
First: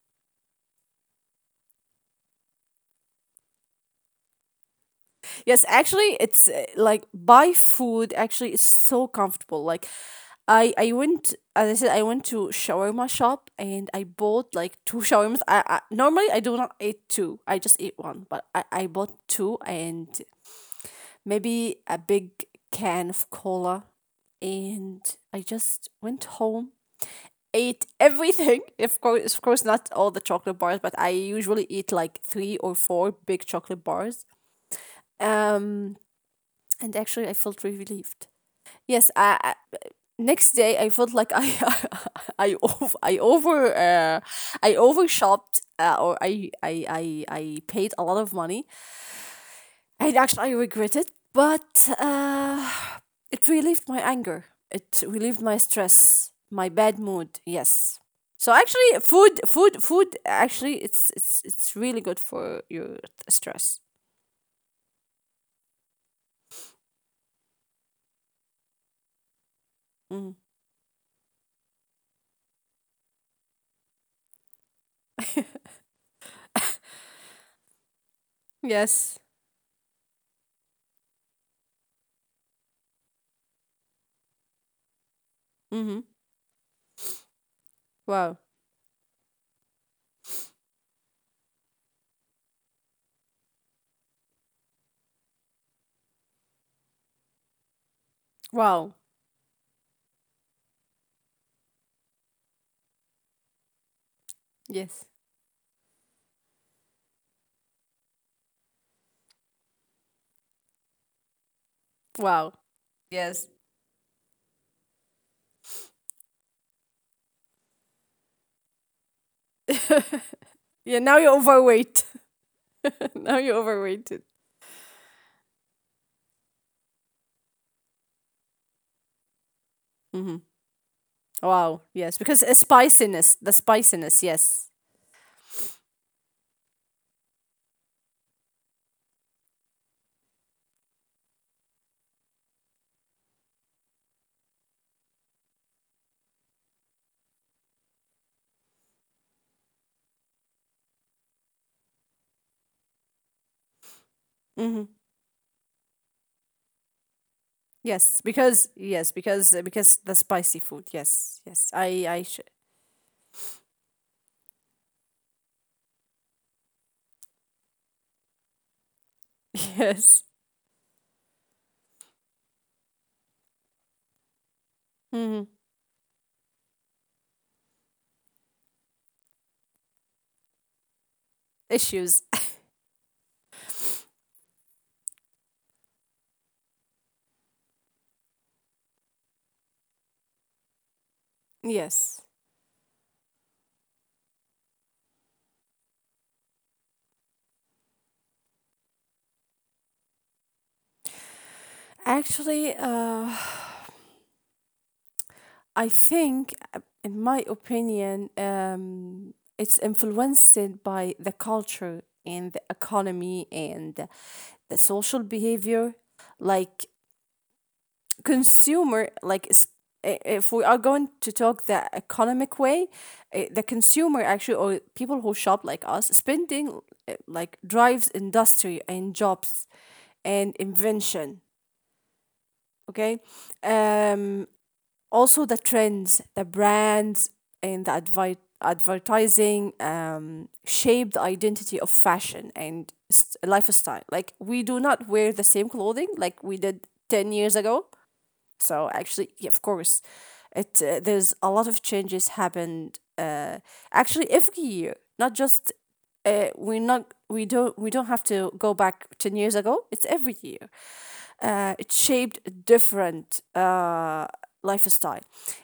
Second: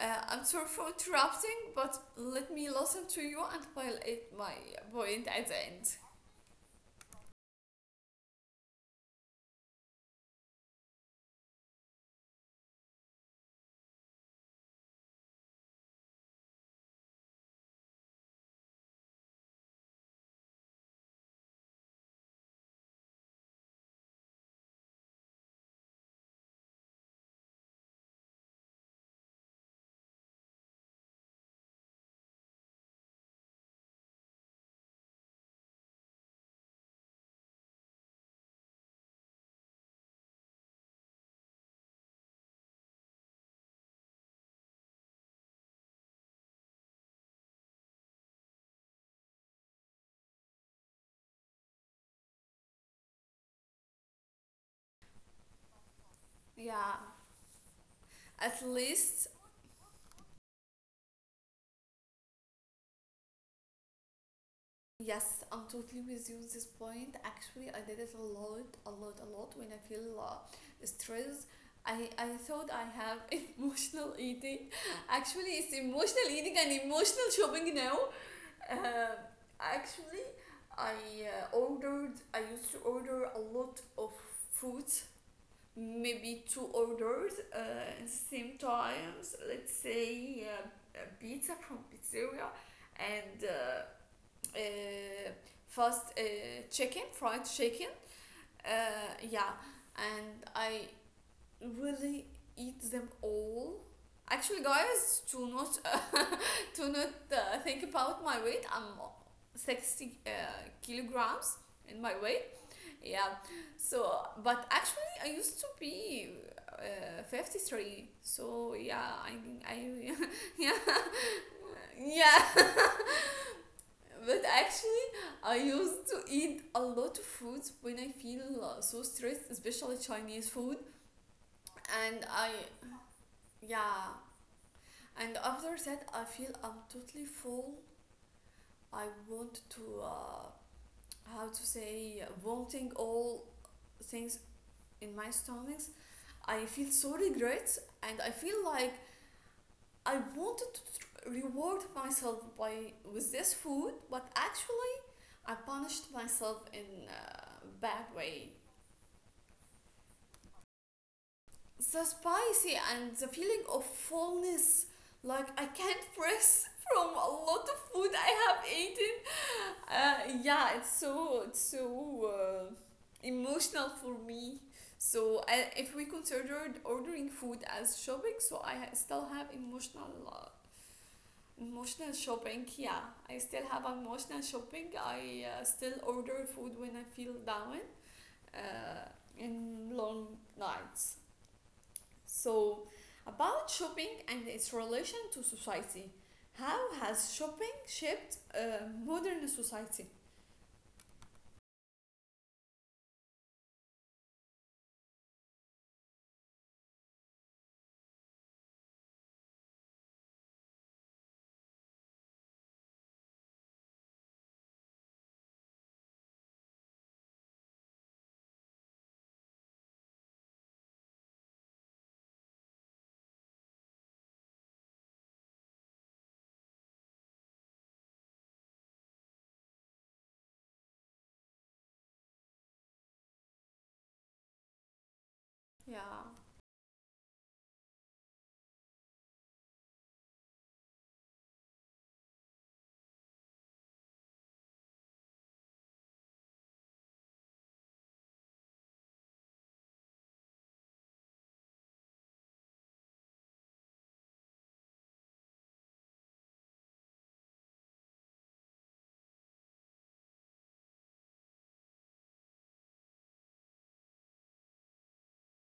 Speaker 1: Uh, I'm sorry for interrupting, but let me listen to you and I'll add my point at the
Speaker 2: Yes,
Speaker 1: end.
Speaker 2: actually, it's uh, like buy food. Actually, it's so comfortable. Like, I I went, as I said, I went to shawarma shop and I bought like two shawarmas. I, I normally I do not eat two. I just eat one, but I I bought two, and maybe a big can of cola, and I just went home, ate everything. Of course, of course, not all the chocolate bars, but I usually eat like three or four big chocolate bars. um and actually I felt really relieved. Yes, I, I Next day I felt like I I over I over uh, I overshopped uh, or, I, I I I paid a lot of money, and actually I regret it, but uh, it relieved my anger. It relieved my stress, my
Speaker 1: Yeah.
Speaker 2: bad mood. Yes. So
Speaker 1: At
Speaker 2: actually,
Speaker 1: least
Speaker 2: food, food, food. Actually, it's it's it's really good for your stress.
Speaker 1: Yes, I'm totally with you on this point. Actually, I did it a lot, a lot, a lot when I feel
Speaker 2: Mm.
Speaker 1: uh, stress. I, I thought I have emotional eating. Actually, it's emotional eating and emotional shopping now. Uh,
Speaker 2: Yes.
Speaker 1: Actually, I uh, ordered, I used to order a lot of food,
Speaker 2: Mm-hmm.
Speaker 1: maybe two orders uh, at the
Speaker 2: Wow.
Speaker 1: same times. Let's say uh, a pizza from pizzeria and uh, uh, fast uh, chicken, fried chicken.
Speaker 2: Wow.
Speaker 1: Uh, yeah, and I really eat them all. Actually,
Speaker 2: Yes.
Speaker 1: guys, to not uh, to not uh, think about my weight, I'm sixty uh, kilograms in my weight.
Speaker 2: Wow.
Speaker 1: Yeah,
Speaker 2: Yes.
Speaker 1: so but actually, I used to be uh, fifty-three. So yeah, I I yeah
Speaker 2: Yeah, now you're overweight.
Speaker 1: yeah.
Speaker 2: Now you're overweighted.
Speaker 1: But actually, I used to eat a lot of foods when I feel uh, so stressed, especially
Speaker 2: Mm-hmm.
Speaker 1: Chinese food.
Speaker 2: Wow.
Speaker 1: And
Speaker 2: Yes, because
Speaker 1: I,
Speaker 2: uh, spiciness, the
Speaker 1: yeah,
Speaker 2: spiciness. Yes.
Speaker 1: and after that, I feel I'm totally full. I want to, uh, how to say, vomiting all things in my stomachs. I feel so regret, and I feel like I wanted to tr- reward myself by with this food, but
Speaker 2: Mm-hmm.
Speaker 1: actually, I punished myself in a bad
Speaker 2: Yes,
Speaker 1: way.
Speaker 2: because yes, because because the spicy food. Yes, yes.
Speaker 1: The
Speaker 2: I I sh-
Speaker 1: spicy and the feeling of fullness, like I can't press from a lot of food I have eaten.
Speaker 2: yes.
Speaker 1: Uh, yeah, it's so it's so uh, emotional for me. So
Speaker 2: Mm-hmm.
Speaker 1: uh, if we considered ordering food as shopping, so i ha- still have emotional uh, emotional
Speaker 2: Issues.
Speaker 1: shopping, yeah. I still have emotional shopping. I uh, still order food when I feel down, uh, in long nights.
Speaker 2: Yes.
Speaker 1: So, about shopping and its relation to society. How has shopping shaped uh, modern society?
Speaker 2: Actually, uh, I think, uh, in my opinion, um, it's influenced by the culture and the economy and the the social behavior. Like consumer, like s- i- if we are going to talk the economic way, uh, the consumer, actually, or people who shop like us spending uh, like drives industry and jobs and invention. Okay. um, Also the trends,
Speaker 1: Yeah,
Speaker 2: the brands, and the advi- advertising um, shape the identity of fashion and s- lifestyle. Like we do not wear the same clothing like we did ten years ago, so actually, yeah, of course it uh, there's a lot of changes happened. Uh, actually every year, not just uh, we not we don't we don't have to go back ten years ago, it's every year. Uh, it shaped different uh, lifestyle.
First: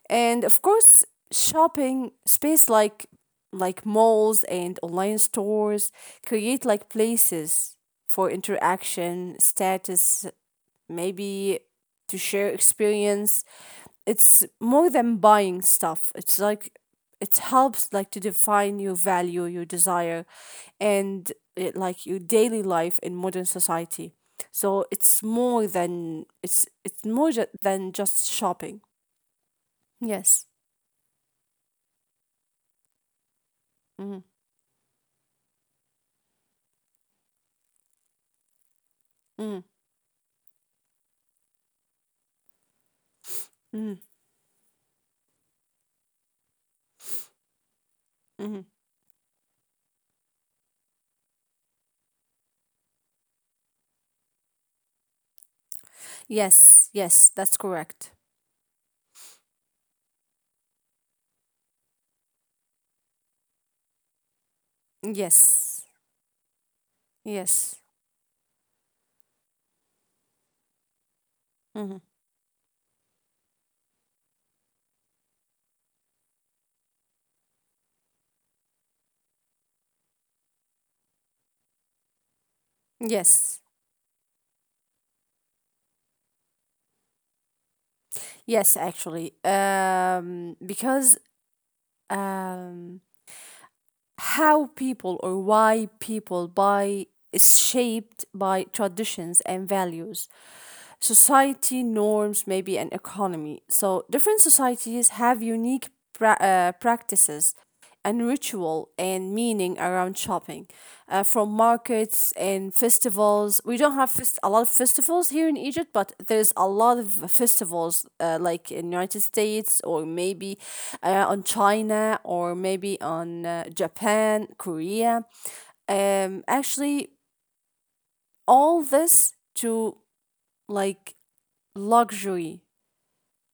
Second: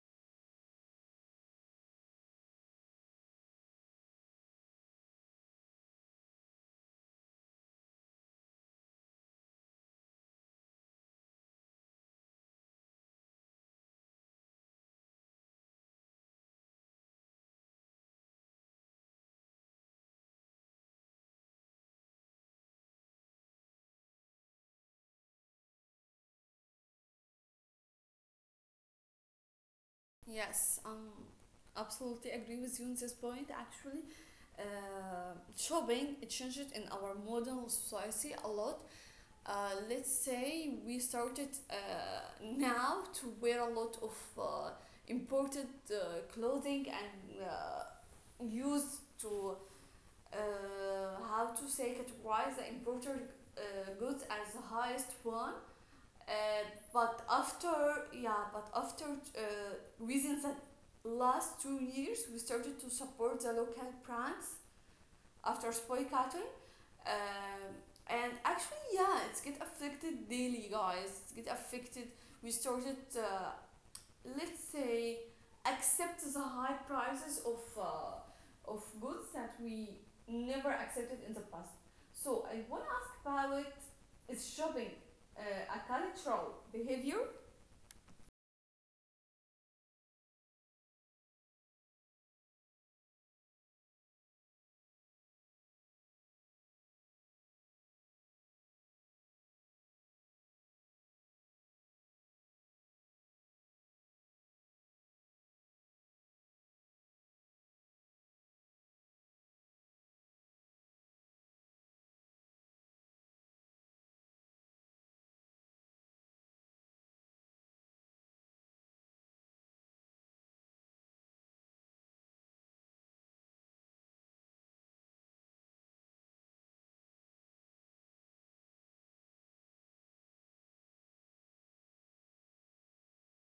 Speaker 2: And of course, shopping space, like like malls and online stores, create like places for interaction, status, maybe, to share experience. It's more than buying stuff. It's like it helps like to define your value, your desire, and it, like your daily life in modern society. So it's more than it's it's more ju- than just shopping. Yes.
Speaker 1: yes, um, absolutely agree with you on this point. Actually,
Speaker 2: Hmm.
Speaker 1: uh, shopping it changed in our modern society a lot.
Speaker 2: Hmm.
Speaker 1: Uh, let's say we started uh, now to wear a
Speaker 2: Hmm.
Speaker 1: lot of uh, imported uh, clothing, and uh,
Speaker 2: Hmm.
Speaker 1: used to uh, how to say categorize the imported uh, goods as the highest one. Uh,
Speaker 2: Yes.
Speaker 1: but
Speaker 2: Yes. That's
Speaker 1: after
Speaker 2: correct.
Speaker 1: yeah, but after uh, within the last two years, we started to support the local brands after
Speaker 2: Yes.
Speaker 1: spoil cotton. Um,
Speaker 2: Yes.
Speaker 1: and actually, yeah, it's get affected daily, guys. It's get
Speaker 2: Hmm.
Speaker 1: affected. We started uh, let's say accept the high prices of uh, of goods that we never accepted in the past. So I want to ask
Speaker 2: Yes.
Speaker 1: about, is shopping uh, a cultural behavior?
Speaker 2: Yes, actually. Um, because um, how people or why people buy is shaped by traditions and values, society norms, maybe, an economy. So different societies have unique pra- uh, practices and ritual and meaning around shopping, uh, from markets and festivals. We don't have fest- a lot of festivals here in Egypt, but there's a lot of festivals uh, like in United States, or maybe uh, on China, or maybe on uh, Japan, Korea. Um, actually all this to like luxury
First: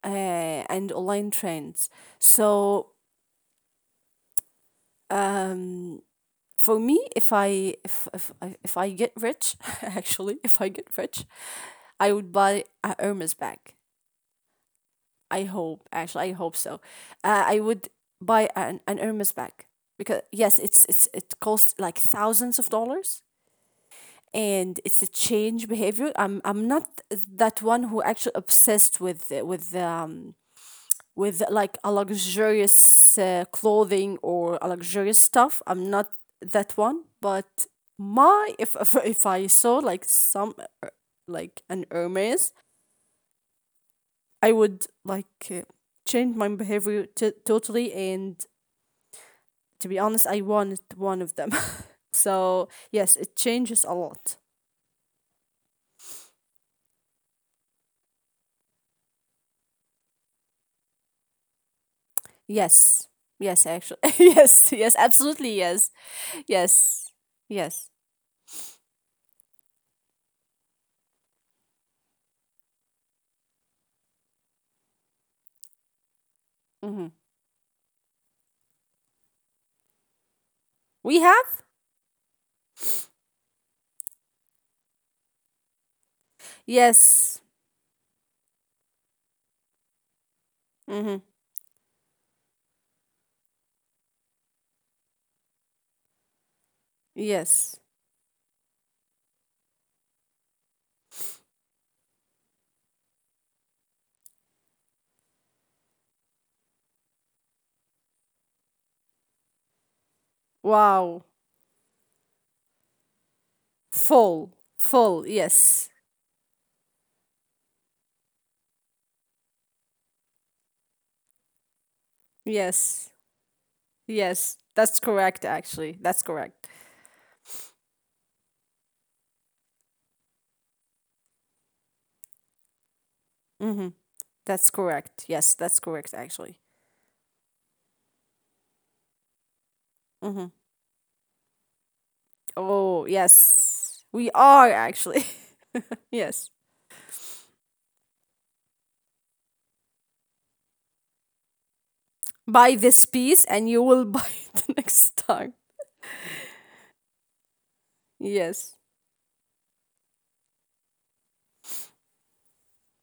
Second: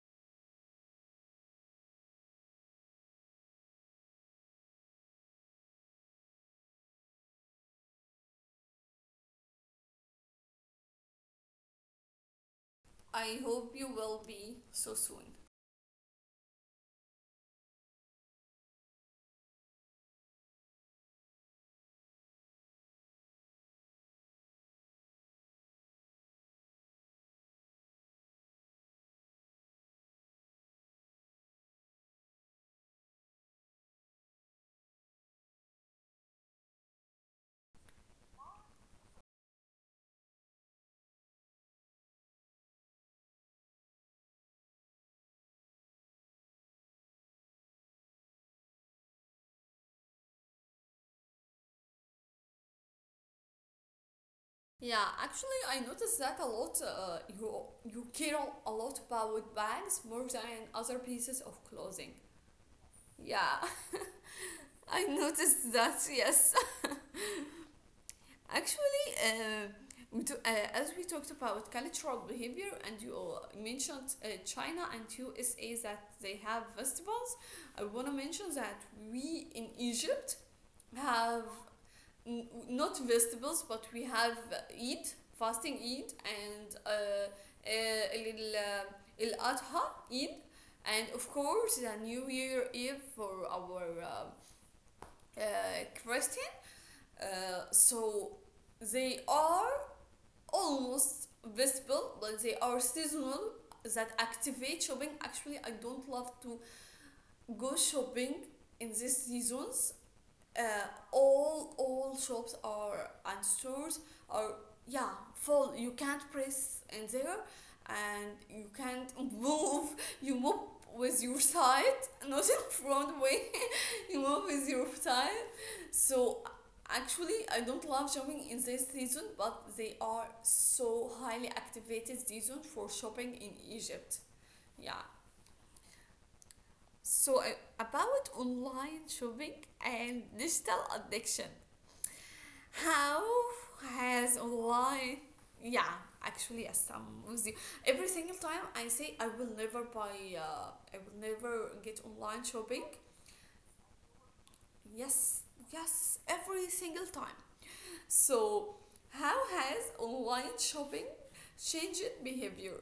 Speaker 2: uh, and online trends. So um for me, if i if if I, if I get rich, actually, if I get rich, I would buy a Hermes
Speaker 1: I
Speaker 2: bag.
Speaker 1: hope you will be so soon.
Speaker 2: I hope, actually, I hope so. uh, I would buy an, an Hermes bag, because yes, it's it's it costs like thousands of dollars, and it's a change behavior. I'm i'm not that one who actually obsessed with with um with like a luxurious uh, clothing or a luxurious stuff. I'm not that one, but my if if, if I saw like some uh, like an Hermes, I would like uh, change my behavior t- totally. And to be honest, I wanted one of them. So yes, it changes a lot.
Speaker 1: Yeah, actually, I noticed that a lot. Uh, you you care a lot about bags more than other pieces of clothing.
Speaker 2: Yes,
Speaker 1: Yeah,
Speaker 2: yes, actually, yes, yes,
Speaker 1: I
Speaker 2: absolutely,
Speaker 1: noticed
Speaker 2: yes,
Speaker 1: that. Yes.
Speaker 2: yes, yes.
Speaker 1: Actually, uh, we do, uh, as we talked about cultural behavior, and you all mentioned uh, China and U S A that they have
Speaker 2: Mm-hmm.
Speaker 1: festivals. I want to mention that we in Egypt
Speaker 2: We
Speaker 1: have
Speaker 2: have
Speaker 1: n- not festivals, but we have Eid, fasting Eid, and uh,
Speaker 2: yes.
Speaker 1: uh, El El Adha Eid, and
Speaker 2: Mm-hmm.
Speaker 1: of course the New Year Eve for our uh, uh, Christian. Uh,
Speaker 2: Yes.
Speaker 1: so they are almost visible, but they are seasonal that activate shopping. Actually, I don't love to go shopping in these seasons. Uh,
Speaker 2: Wow.
Speaker 1: all all shops are and stores are,
Speaker 2: Full.
Speaker 1: yeah,
Speaker 2: Full.
Speaker 1: full. You
Speaker 2: Yes.
Speaker 1: can't press in there, and you can't move. You move with your side, not in
Speaker 2: Yes.
Speaker 1: front way. In one
Speaker 2: Yes.
Speaker 1: phase
Speaker 2: That's
Speaker 1: of time.
Speaker 2: correct, actually. That's
Speaker 1: So
Speaker 2: correct.
Speaker 1: actually, I don't love shopping in this season, but they are so highly activated season for shopping in
Speaker 2: Mm-hmm.
Speaker 1: Egypt.
Speaker 2: That's
Speaker 1: Yeah.
Speaker 2: correct. Yes, that's correct, actually.
Speaker 1: So uh, about online shopping and
Speaker 2: Mm-hmm.
Speaker 1: digital addiction,
Speaker 2: Oh,
Speaker 1: how
Speaker 2: yes. We
Speaker 1: has
Speaker 2: are,
Speaker 1: online?
Speaker 2: actually.
Speaker 1: Yeah,
Speaker 2: Yes.
Speaker 1: actually, yes, I'm with you. Every single time I say I will never buy, uh, I will never get online
Speaker 2: Buy
Speaker 1: shopping.
Speaker 2: this piece and you will buy it next
Speaker 1: Yes,
Speaker 2: time.
Speaker 1: yes, every single time.
Speaker 2: Yes.
Speaker 1: So, how has online shopping changed behavior?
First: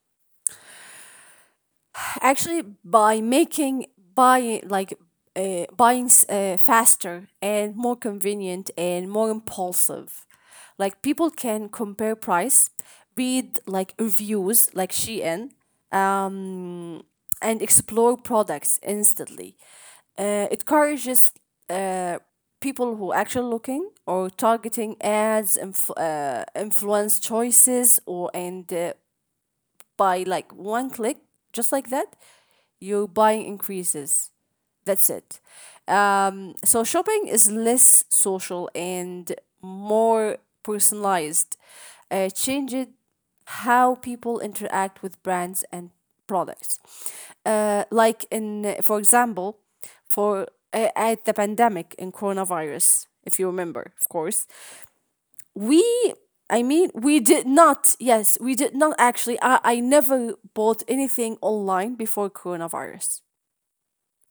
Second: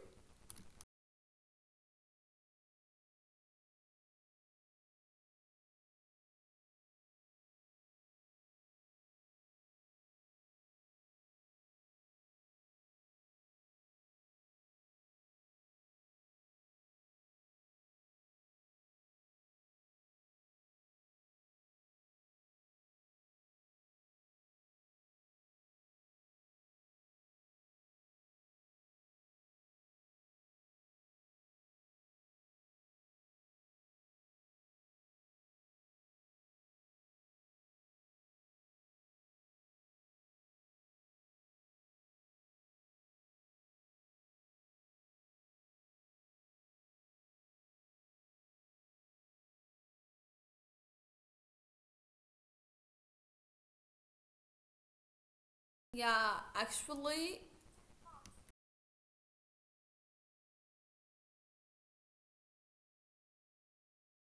Speaker 2: Actually by making buying like uh, buying s- uh, faster and more convenient and more impulsive, like people can compare price, read like reviews like Shein, um, and explore products instantly. Uh, it encourages uh, people who actually looking or targeting ads, inf- uh, influence choices, or and uh, by like one click, just like that, your buying increases. That's it. Um, so shopping is less social and more personalized. Uh, changed how people interact with brands and products. Uh, like in, for example, for uh, at the pandemic in coronavirus, if you remember, of course, we
Speaker 1: Yeah,
Speaker 2: I mean, we
Speaker 1: actually,
Speaker 2: did not. Yes, we did not, actually. i, I never bought anything online before coronavirus,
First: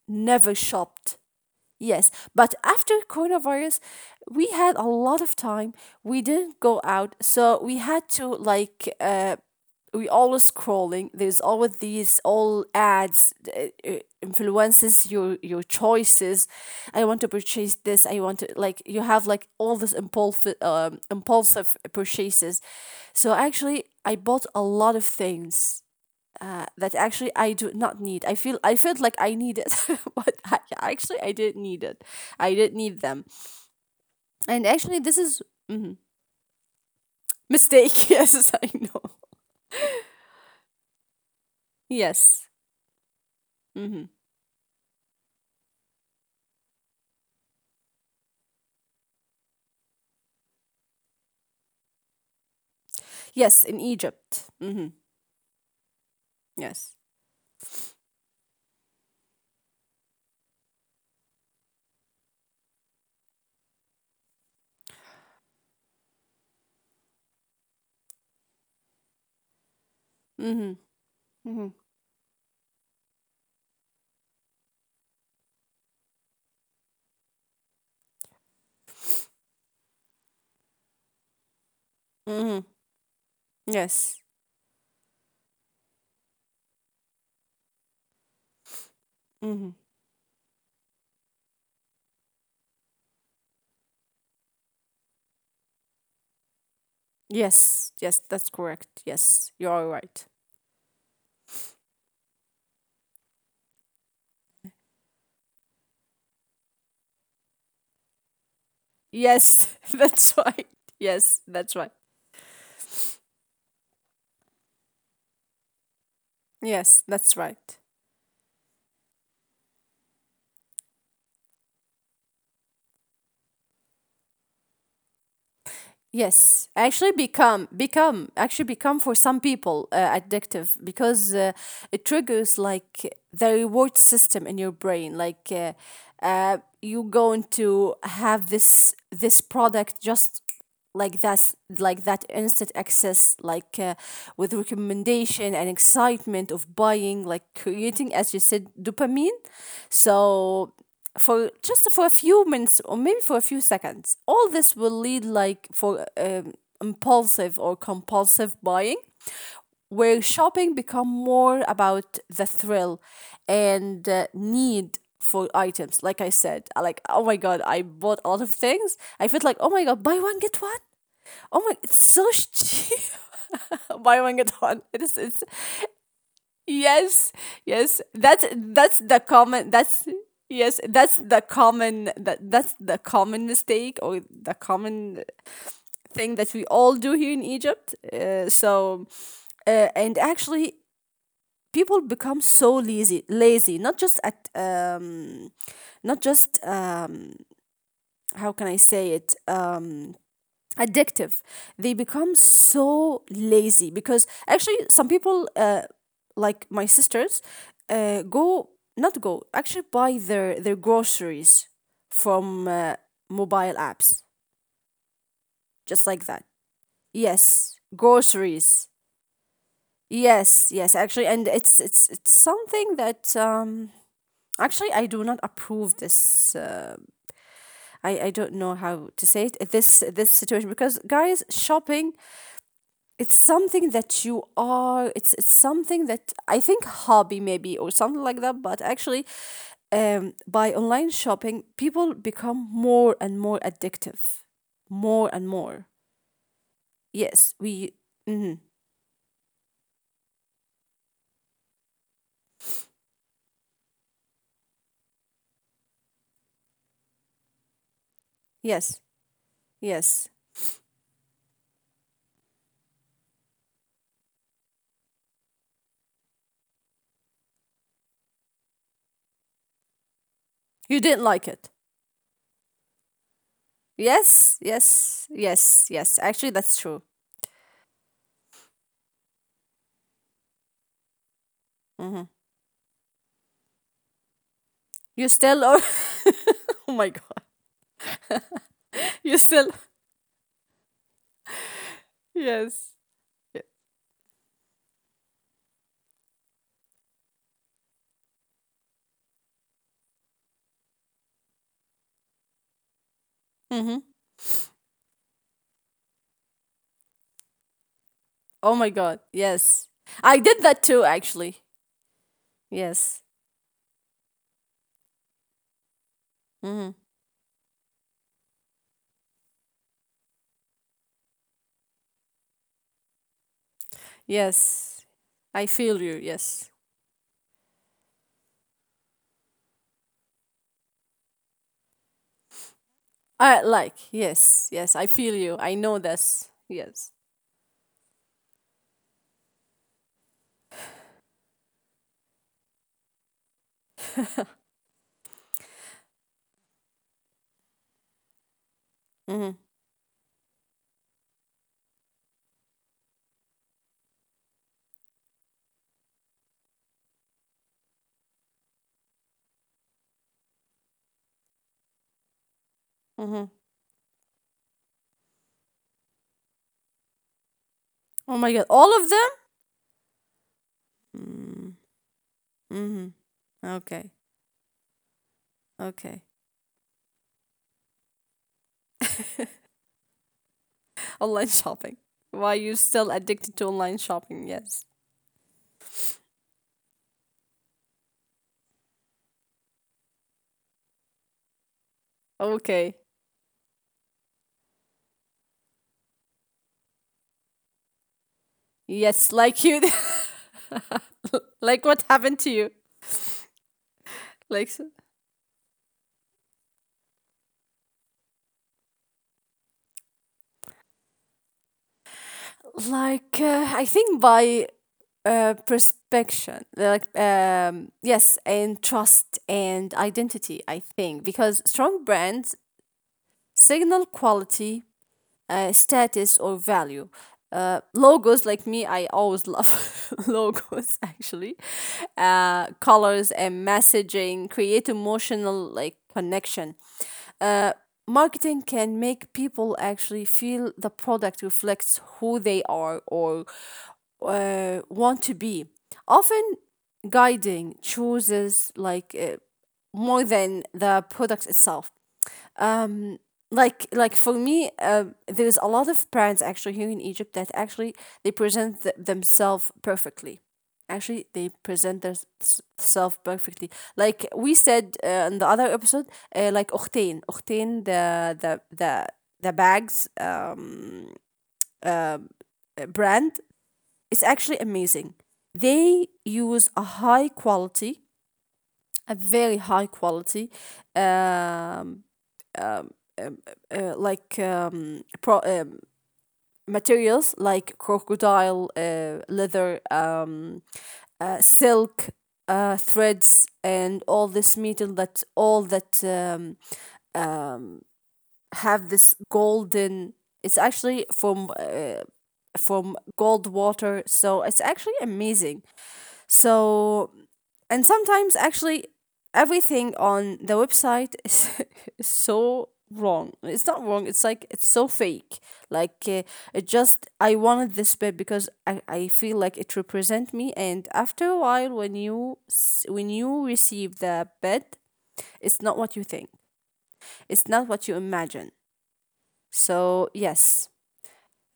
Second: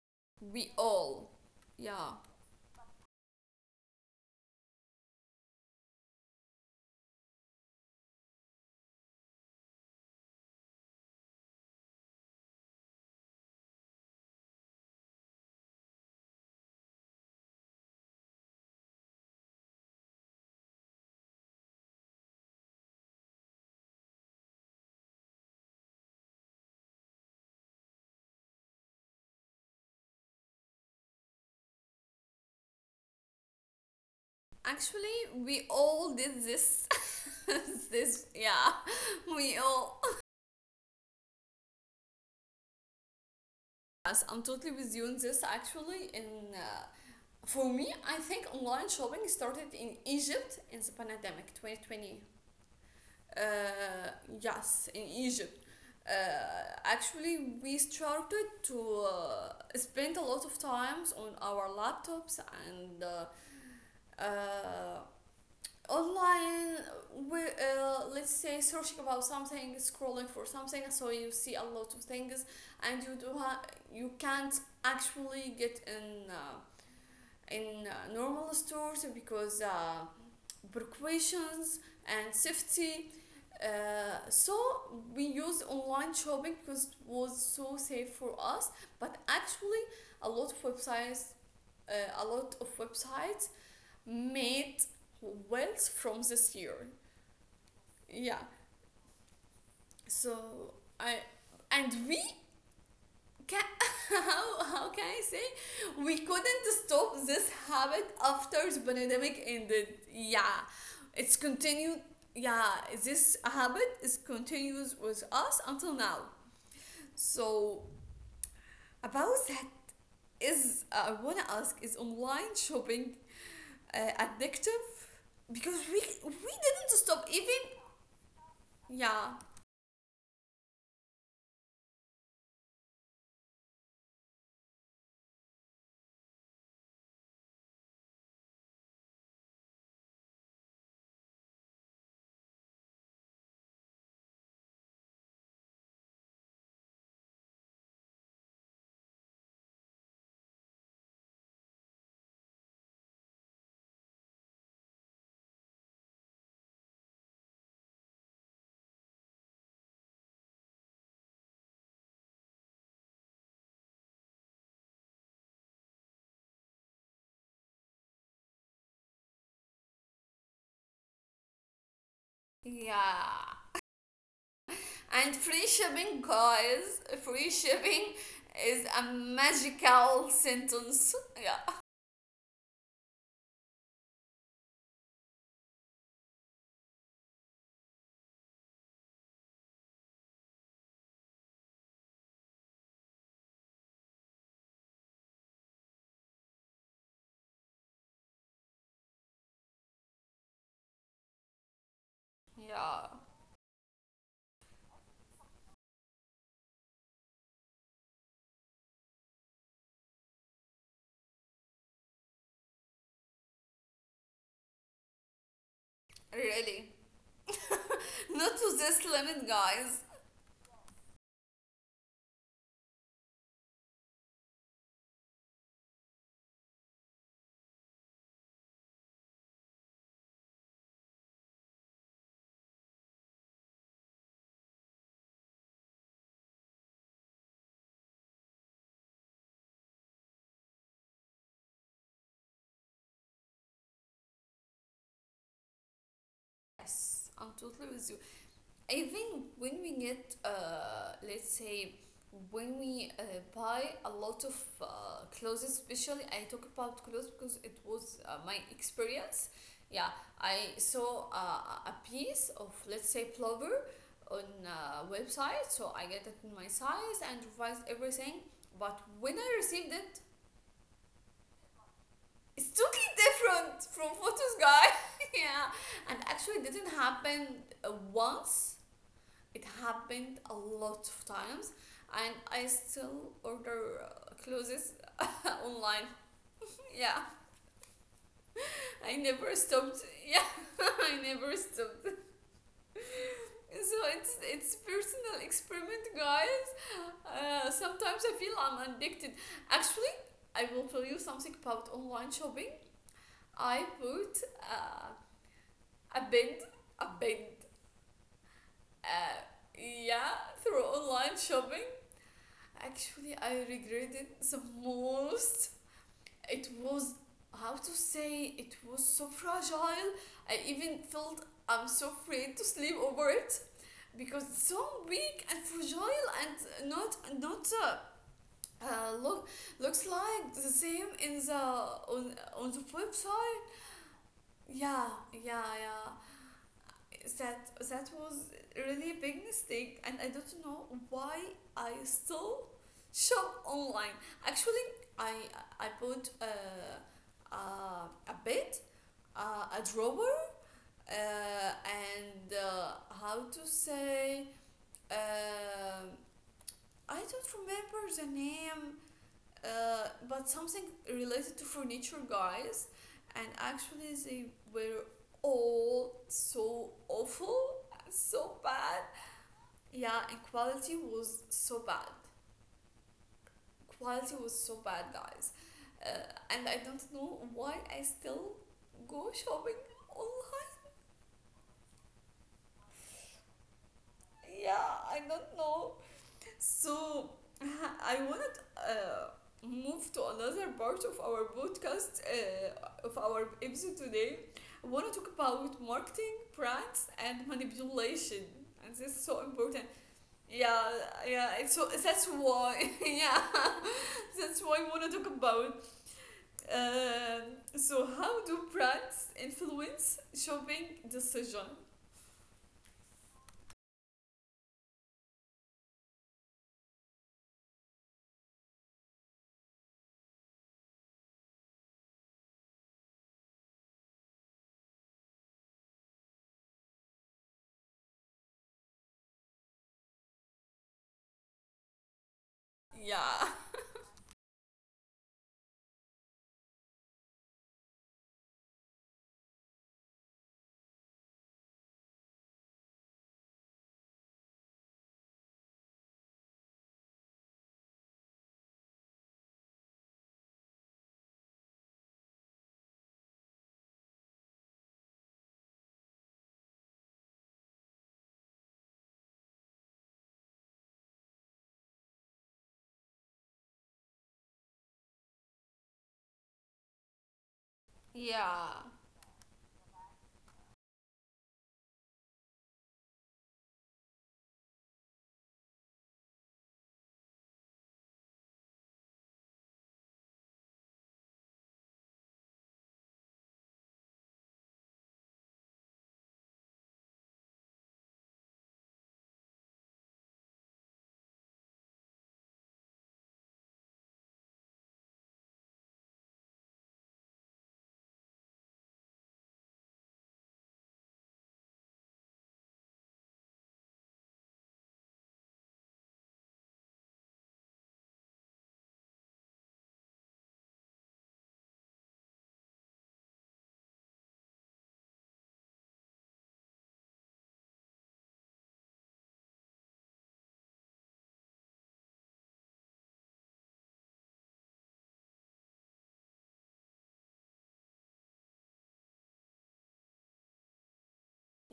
Speaker 2: never
Speaker 1: we
Speaker 2: shopped.
Speaker 1: all.
Speaker 2: Yes,
Speaker 1: Yeah,
Speaker 2: but after coronavirus, we had a lot of time, we didn't go out, so we had to like uh, we always scrolling, there's always these all ads uh, uh, influences your your choices. I want to purchase this, I want to like you have like all this impulsive um, impulsive purchases. So actually, I bought a lot of things uh, that actually I do not need. i feel I felt like I needed, but I, actually, i didn't need it i didn't need them. And actually
Speaker 1: actually,
Speaker 2: this is
Speaker 1: we all did this.
Speaker 2: mistake.
Speaker 1: This,
Speaker 2: Yes,
Speaker 1: yeah,
Speaker 2: I know.
Speaker 1: we all.
Speaker 2: Yes. Hmm.
Speaker 1: Yes, I'm totally with you on this. Actually, in uh, for me, I think online shopping started in Egypt in the pandemic twenty twenty.
Speaker 2: Yes. In
Speaker 1: Uh,
Speaker 2: Egypt. Mm-hmm.
Speaker 1: yes, in Egypt. Uh,
Speaker 2: Yes.
Speaker 1: actually, we started to uh, spend a lot of times on our laptops and uh, uh, online. We uh, let's say searching about something, scrolling for
Speaker 2: Mm-hmm.
Speaker 1: something, so you see a
Speaker 2: Mm-hmm.
Speaker 1: lot of things, and you do ha- you can't actually get in uh, in uh, normal stores because uh, precautions and
Speaker 2: Mm-hmm.
Speaker 1: safety. Uh,
Speaker 2: Yes.
Speaker 1: so we use online shopping because it was so safe for us. But
Speaker 2: Mm-hmm.
Speaker 1: actually, a lot of websites, uh, a lot of websites made wealth from this year.
Speaker 2: Yes. Yes,
Speaker 1: Yeah.
Speaker 2: that's correct. Yes, you are right.
Speaker 1: So I and we Ca how, how can I say? We couldn't stop this habit after the pandemic
Speaker 2: Yes,
Speaker 1: ended.
Speaker 2: that's
Speaker 1: Yeah,
Speaker 2: right.
Speaker 1: it's
Speaker 2: Yes, that's
Speaker 1: continued.
Speaker 2: right.
Speaker 1: Yeah, this habit is continues with us until now.
Speaker 2: Yes, that's
Speaker 1: So
Speaker 2: right.
Speaker 1: about that, is uh, I wanna ask, is online shopping uh, addictive, because we we
Speaker 2: Yes,
Speaker 1: didn't stop
Speaker 2: actually,
Speaker 1: even,
Speaker 2: become become actually become
Speaker 1: yeah,
Speaker 2: for some people uh, addictive, because uh, it triggers like the reward system in your brain. Like uh, uh, you going to have this this product just like that's like that instant access, like uh, with recommendation and excitement of buying, like creating, as you said, dopamine. So for just for a few minutes or maybe for a few seconds, all this will lead like for um, impulsive or compulsive buying, where shopping become more about the thrill and uh, need for items. Like I said, like, oh my god, I bought a lot of things, I felt like, oh my god, buy one get one. Oh my, it's so cheap.
Speaker 1: yeah.
Speaker 2: Buy one get one. It
Speaker 1: And
Speaker 2: is it's
Speaker 1: free shipping, guys, free
Speaker 2: Yes,
Speaker 1: shipping
Speaker 2: yes. That's
Speaker 1: is a
Speaker 2: that's the common that's
Speaker 1: magical
Speaker 2: yes,
Speaker 1: sentence.
Speaker 2: that's the
Speaker 1: Yeah,
Speaker 2: common, that that's the common mistake or the common thing that we all do here in Egypt. Uh, so uh, and actually people become so lazy. Lazy not just at um not just um How can I say it? Um addictive. They become
Speaker 1: yeah,
Speaker 2: so lazy because actually some people uh, like my sisters, uh, go not go actually buy their their groceries from uh, mobile apps, just like that.
Speaker 1: really.
Speaker 2: Yes,
Speaker 1: Not to this
Speaker 2: groceries.
Speaker 1: limit, guys.
Speaker 2: Yes, yes, actually, and it's it's it's something that um actually I do not approve this. uh, i I don't know how to say it, this this situation, because guys, shopping, it's something that you are, it's it's something that I think hobby maybe or something like that, but actually, um by online shopping, people become more and more addictive. More and more.
Speaker 1: Yes, I'm
Speaker 2: Yes,
Speaker 1: totally with
Speaker 2: we
Speaker 1: you.
Speaker 2: mhm.
Speaker 1: I think when we get, uh, let's say, when we uh, buy a lot of uh, clothes, especially I talk about clothes because it was uh, my
Speaker 2: Yes.
Speaker 1: experience. Yeah,
Speaker 2: Yes.
Speaker 1: I saw uh, a piece of, let's say, plover on a website, so I get it in my size and revised everything. But when I received it,
Speaker 2: You didn't like it.
Speaker 1: it's totally different from photos,
Speaker 2: Yes,
Speaker 1: guy.
Speaker 2: yes,
Speaker 1: Yeah,
Speaker 2: yes,
Speaker 1: and
Speaker 2: yes.
Speaker 1: actually,
Speaker 2: Actually
Speaker 1: it didn't
Speaker 2: that's true.
Speaker 1: happen uh, once, it happened a lot of times, and
Speaker 2: Hmm.
Speaker 1: I still order uh, clothes
Speaker 2: You still are.
Speaker 1: online.
Speaker 2: Oh
Speaker 1: Yeah,
Speaker 2: my god.
Speaker 1: I never
Speaker 2: You still.
Speaker 1: stopped. Yeah, I never stopped.
Speaker 2: Yes. Yeah.
Speaker 1: So it's it's personal experiment, guys. Uh, sometimes I feel I'm addicted. Actually, I will tell you something about online shopping. I
Speaker 2: Mm-hmm.
Speaker 1: bought uh, a bed, a bed.
Speaker 2: Oh my god.
Speaker 1: Uh,
Speaker 2: Yes.
Speaker 1: yeah,
Speaker 2: I did that
Speaker 1: through
Speaker 2: too,
Speaker 1: online
Speaker 2: actually.
Speaker 1: shopping.
Speaker 2: Yes.
Speaker 1: Actually, I regretted the most. It
Speaker 2: Hmm.
Speaker 1: was, how to say, it was so fragile. I even felt I'm so afraid to sleep over it because it's so
Speaker 2: Yes.
Speaker 1: weak and
Speaker 2: I
Speaker 1: fragile,
Speaker 2: feel you. Yes.
Speaker 1: and not not uh, uh, look looks like the same in the on, on the website.
Speaker 2: I like. Yes.
Speaker 1: Yeah,
Speaker 2: Yes. I feel
Speaker 1: yeah,
Speaker 2: you. I know
Speaker 1: yeah,
Speaker 2: this. Yes.
Speaker 1: that that was really a big mistake, and I don't know why I still shop online. Actually, i i bought uh, uh, a bed, uh,
Speaker 2: Hmm.
Speaker 1: a drawer, uh, and uh, how to say, um I don't remember the name, uh, but something related to furniture, guys. And
Speaker 2: Hmm.
Speaker 1: actually, they were all so awful,
Speaker 2: Oh
Speaker 1: so
Speaker 2: my God.
Speaker 1: bad.
Speaker 2: All of them?
Speaker 1: Yeah, and quality was so
Speaker 2: Mm.
Speaker 1: bad,
Speaker 2: Hmm. Okay.
Speaker 1: quality was so bad, guys.
Speaker 2: Okay.
Speaker 1: Uh, and I don't know why I still go shopping online.
Speaker 2: Online shopping. Why you still addicted to online shopping? Yes.
Speaker 1: Yeah, I don't know. So I wanted uh, move to another part of our podcast, uh, of
Speaker 2: Okay.
Speaker 1: our episode today. I want to talk about marketing, brands, and manipulation, and this is so
Speaker 2: Yes.
Speaker 1: important.
Speaker 2: Like you.
Speaker 1: Yeah, yeah. It's so,
Speaker 2: Like
Speaker 1: that's
Speaker 2: what happened
Speaker 1: why.
Speaker 2: to you?
Speaker 1: Yeah, that's why I
Speaker 2: Like.
Speaker 1: want to
Speaker 2: so-
Speaker 1: talk about. Um, so how do brands influence shopping decision?
Speaker 2: Like uh, I think by uh, perspection like um, yes, and trust and identity, I think, because strong brands signal quality, uh, status, or value. Uh, logos, like me, I always love logos, actually. Uh,
Speaker 1: Yeah.
Speaker 2: colors and messaging create emotional like connection. Uh, Marketing can make people actually feel the product reflects who they are or uh, want to be. Often, guiding chooses like uh, more than the product itself. Um, like like for me um, there's a lot of brands actually here in egypt that actually they present th- themselves perfectly, actually they present themselves perfectly, like we said uh, in the other episode, uh, like Octane Octane the
Speaker 1: Yeah.
Speaker 2: the the the bags um, uh, brand is actually amazing. They use a high quality, a very high quality, um, um, um, uh, like um, pro, um, materials like crocodile uh, leather, um, uh, silk, uh, threads, and all this metal that all that um, have this golden. It's actually from uh, from gold water, so it's actually amazing. So And sometimes, actually, everything on the website is so wrong. It's not wrong, it's like it's so fake. Like, uh, it just, I wanted this bed because I, I feel like it represent me. And after a while, when you, s- when you receive the bed, it's not what you think, it's not what you imagine. So, yes,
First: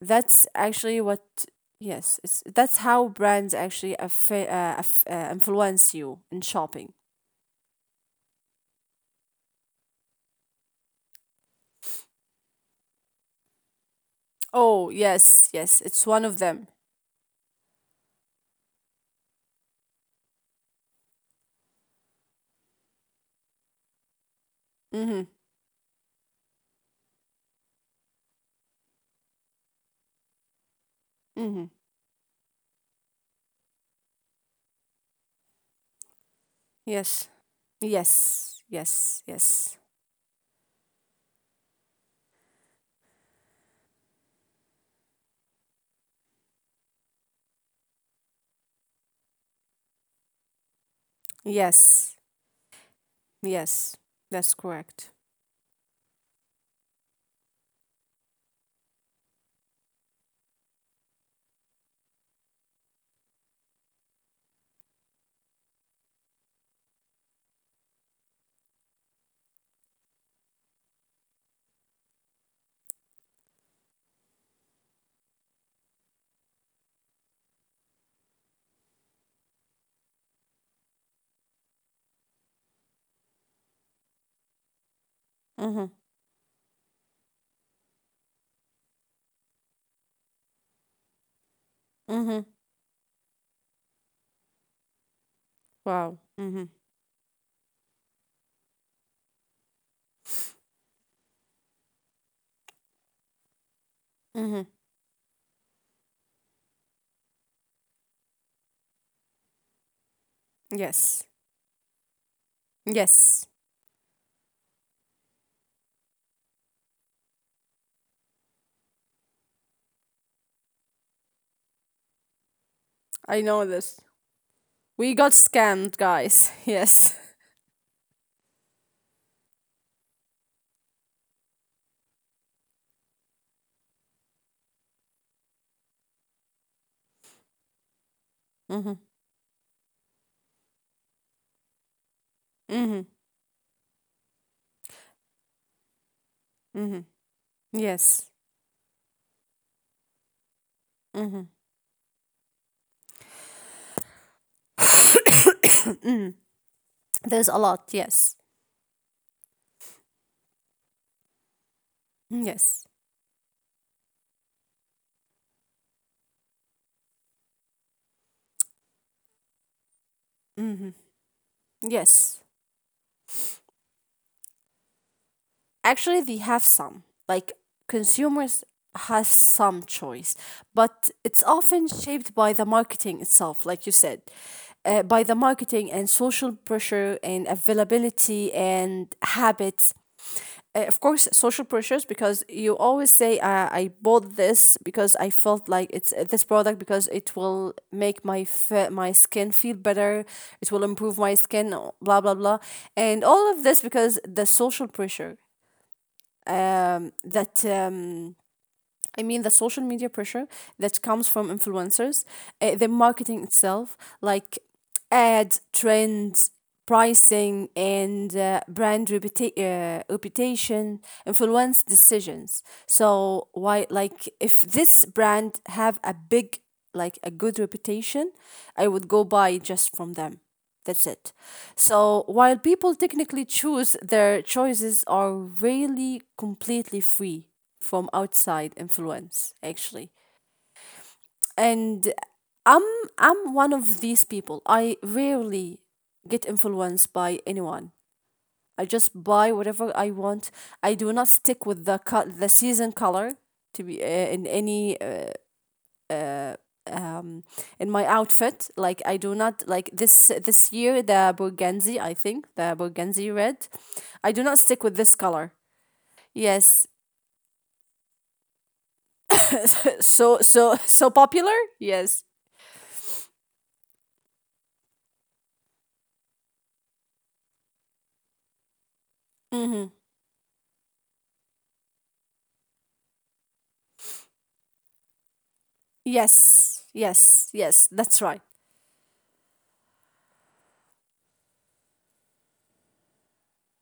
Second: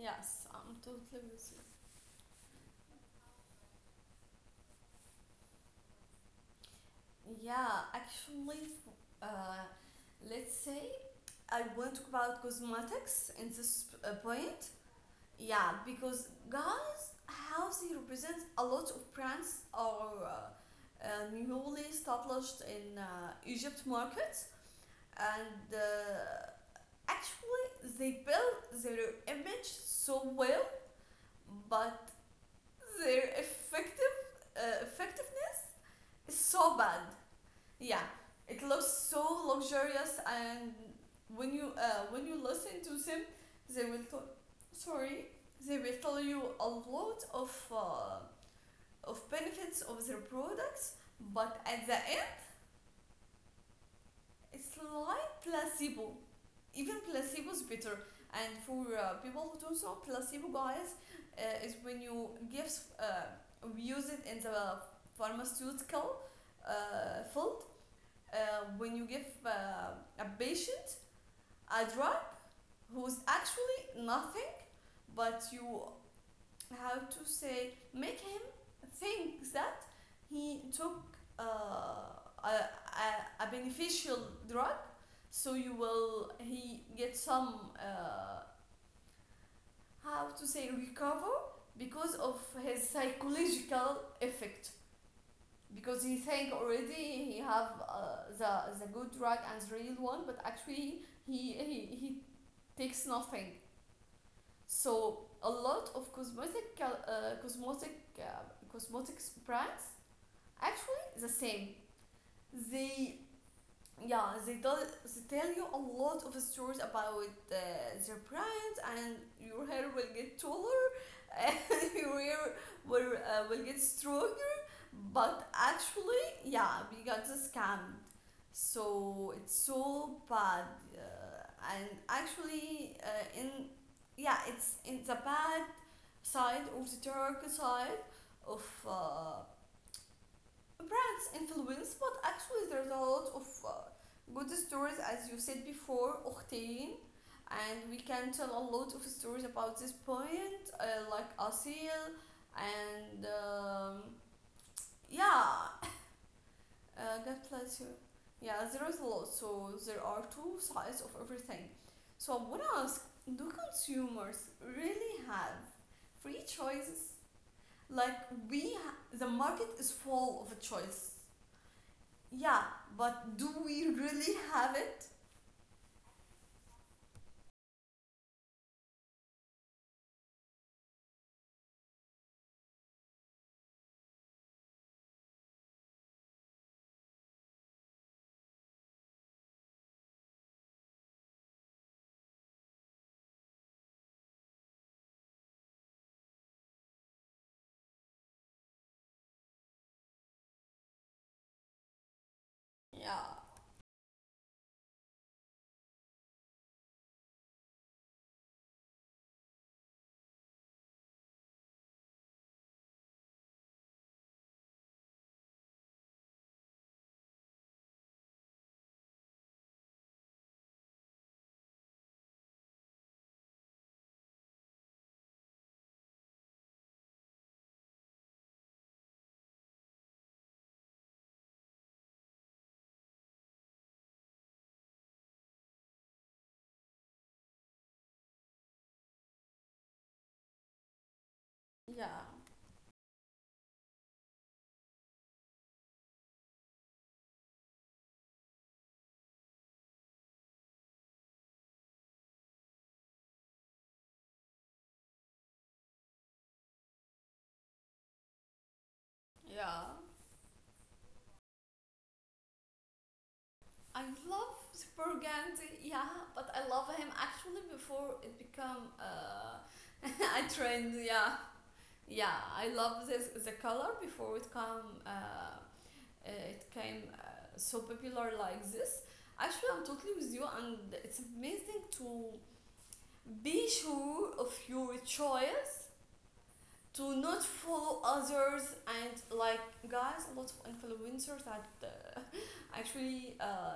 Speaker 2: that's
Speaker 1: I'm
Speaker 2: actually what.
Speaker 1: totally with you.
Speaker 2: Yes, it's that's how brands actually affa- uh, aff- uh, influence you in shopping.
Speaker 1: Yeah, actually, f- uh, let's say I want to talk about cosmetics in this uh, point.
Speaker 2: Oh, yes,
Speaker 1: Yeah,
Speaker 2: yes, it's one
Speaker 1: because
Speaker 2: of them.
Speaker 1: guys, how they represent, a lot of brands are uh, uh, newly established in uh, Egypt market,
Speaker 2: Mhm.
Speaker 1: and uh, actually they build their image so well,
Speaker 2: Mhm.
Speaker 1: but their effective uh, effectiveness is so bad.
Speaker 2: Yes.
Speaker 1: Yeah,
Speaker 2: Yes.
Speaker 1: it looks
Speaker 2: Yes.
Speaker 1: so
Speaker 2: Yes.
Speaker 1: luxurious, and when you uh, when you listen to them, they will t- sorry, they will tell you a lot of uh, of benefits of their products, but at the
Speaker 2: Yes.
Speaker 1: end,
Speaker 2: Yes. That's
Speaker 1: it's
Speaker 2: correct.
Speaker 1: like placebo. Even placebo is better. And for uh, people who don't know, placebo, guys, uh, is when you give, uh, we use it in the pharmaceutical uh, field, uh, when you give uh, a patient a drug who's actually nothing, but you have to say, make him think that he took uh, a, a, a beneficial drug, so you
Speaker 2: Mhm.
Speaker 1: will he get some uh, how to say, recover because of
Speaker 2: Mhm.
Speaker 1: his psychological effect, because he
Speaker 2: Wow.
Speaker 1: think
Speaker 2: Mhm.
Speaker 1: already he have uh, the the good drug and the real one, but actually he he, he takes nothing.
Speaker 2: Mhm.
Speaker 1: So a lot of cosmetic uh, cosmetic uh, cosmetics brands actually
Speaker 2: Yes.
Speaker 1: the same. They,
Speaker 2: Yes.
Speaker 1: yeah, they tell, they tell you a lot of stories about uh, their brands, and your hair will get taller and your hair will
Speaker 2: I
Speaker 1: uh,
Speaker 2: know
Speaker 1: will get
Speaker 2: this.
Speaker 1: stronger.
Speaker 2: We got
Speaker 1: But
Speaker 2: scammed,
Speaker 1: actually,
Speaker 2: guys.
Speaker 1: yeah, we
Speaker 2: Yes.
Speaker 1: got the scam. So it's so bad, uh, and actually, uh, in yeah, it's in the bad side of the dark side of
Speaker 2: Mhm.
Speaker 1: uh, brands influence. But actually, there's a
Speaker 2: Mhm.
Speaker 1: lot of uh, good stories, as you said before, Octane,
Speaker 2: Mhm.
Speaker 1: and we
Speaker 2: Yes.
Speaker 1: can tell a lot of stories about this point, uh, like
Speaker 2: Mhm.
Speaker 1: Asil and um, yeah.
Speaker 2: Mhm.
Speaker 1: Uh, God
Speaker 2: There's a
Speaker 1: bless
Speaker 2: lot.
Speaker 1: you.
Speaker 2: Yes.
Speaker 1: Yeah, there is a lot, so there are two sides of everything. So
Speaker 2: Mm,
Speaker 1: I want to
Speaker 2: yes.
Speaker 1: ask, do consumers really have free choices? Like, we, ha- the market is full of choice.
Speaker 2: Yes.
Speaker 1: Yeah, but do we really have it?
Speaker 2: Actually they have some, like, consumers has some choice, but it's often shaped by the marketing itself, like you said, uh, by the marketing and social pressure and availability and habits. Uh, of course social pressures, because you always say, uh, I bought this because I felt like it's uh, this product because it will make my fe- my skin feel better, it will improve my skin, oh, blah blah blah, and
Speaker 1: Yeah,
Speaker 2: all of this because the social pressure, that um, I mean the social media pressure that comes from influencers, uh, the marketing itself, like ad trends, pricing, and uh, brand reputa- uh, reputation influence decisions. So why, like, if this brand have a big, like a good reputation, I would go buy just from them. That's it. So while people technically choose, their choices are really completely free from outside influence actually. And
Speaker 1: yeah,
Speaker 2: i'm i'm one of these people. I rarely get influenced by anyone. I just buy whatever I want. I do not stick with the co- the season color to be uh, in any, uh, in my outfit. Like, I do not like
Speaker 1: yeah.
Speaker 2: this this year the burgundy, I think the burgundy red,
Speaker 1: I
Speaker 2: I do not
Speaker 1: love
Speaker 2: stick with this
Speaker 1: Super
Speaker 2: color.
Speaker 1: Gandhi, yeah, but I
Speaker 2: Yes,
Speaker 1: love him actually before it became uh,
Speaker 2: so
Speaker 1: a
Speaker 2: so
Speaker 1: trend,
Speaker 2: so
Speaker 1: yeah.
Speaker 2: popular, yes.
Speaker 1: Yeah, I love this the color before it come uh, uh, it came uh, so popular like this. Actually,
Speaker 2: Mm-hmm.
Speaker 1: I'm totally with you, and it's amazing to be sure of your choice,
Speaker 2: Yes,
Speaker 1: to
Speaker 2: yes,
Speaker 1: not
Speaker 2: yes,
Speaker 1: follow
Speaker 2: that's right.
Speaker 1: others. And like, guys, a lot of influencers that uh, actually uh,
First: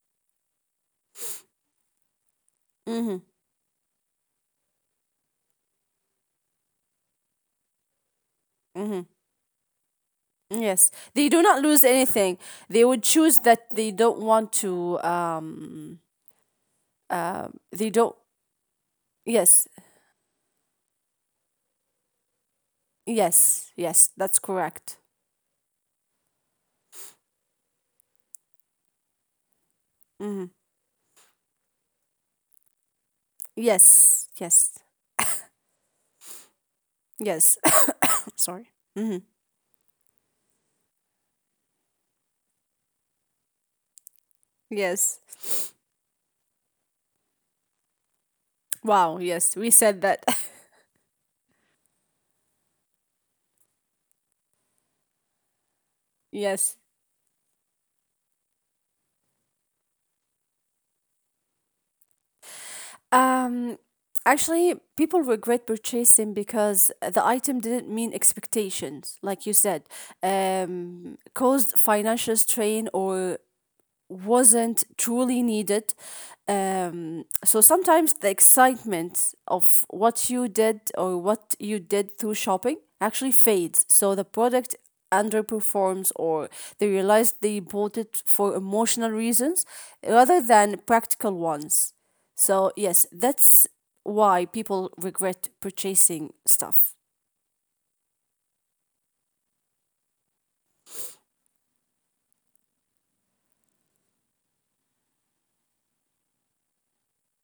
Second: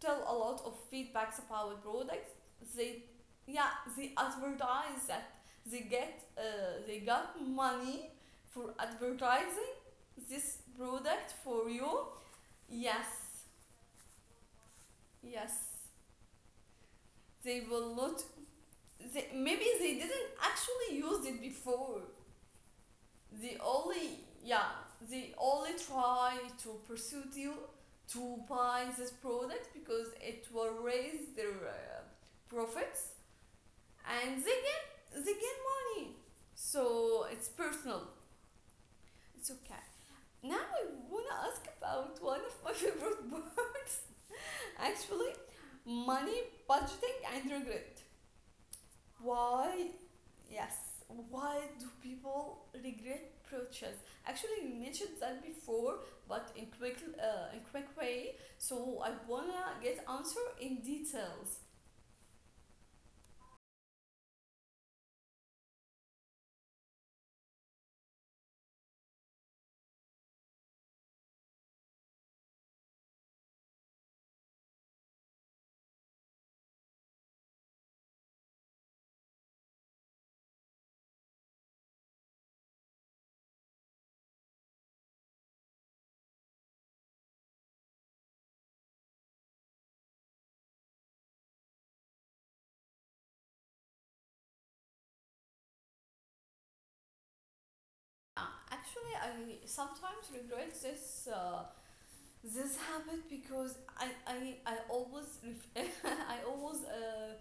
Speaker 1: tell a lot of feedbacks about products. They,
Speaker 2: Hmm.
Speaker 1: yeah, they advertise that they get, uh, they got money for
Speaker 2: Hmm.
Speaker 1: advertising this
Speaker 2: Yes, they
Speaker 1: product
Speaker 2: do not
Speaker 1: for
Speaker 2: lose
Speaker 1: you.
Speaker 2: anything. They would
Speaker 1: Yes,
Speaker 2: choose that they don't want to.
Speaker 1: yes,
Speaker 2: Um, uh,
Speaker 1: they
Speaker 2: they
Speaker 1: will
Speaker 2: don't.
Speaker 1: not. They, maybe
Speaker 2: Yes,
Speaker 1: they didn't actually use it before. They
Speaker 2: yes, yes,
Speaker 1: only,
Speaker 2: that's
Speaker 1: yeah,
Speaker 2: correct.
Speaker 1: they only try to pursue you to buy this product because
Speaker 2: Hmm.
Speaker 1: it will raise their uh, profits.
Speaker 2: Yes,
Speaker 1: And they
Speaker 2: yes,
Speaker 1: get money. So it's
Speaker 2: yes.
Speaker 1: personal.
Speaker 2: Sorry. Hmm.
Speaker 1: It's okay. Now I wanna ask about one of my favorite words.
Speaker 2: Yes.
Speaker 1: Actually, money, budgeting and regret.
Speaker 2: Wow. Yes, we
Speaker 1: Why,
Speaker 2: said that.
Speaker 1: yes. Why do people regret purchase? Actually, you mentioned that before, but in
Speaker 2: Yes.
Speaker 1: quick, uh, in quick way. So I wanna get answer in details.
Speaker 2: Um, Actually, people regret purchasing because the item didn't meet expectations, like you said, um, caused financial strain or wasn't truly needed. Um, so sometimes the excitement of what you did or what you did through shopping actually fades. So the product underperforms, or they realize they bought it for emotional reasons rather than practical ones. So, yes, that's why people regret purchasing stuff.
Speaker 1: Uh, actually, I sometimes regret this. Uh, this happened because I I, I always I always uh,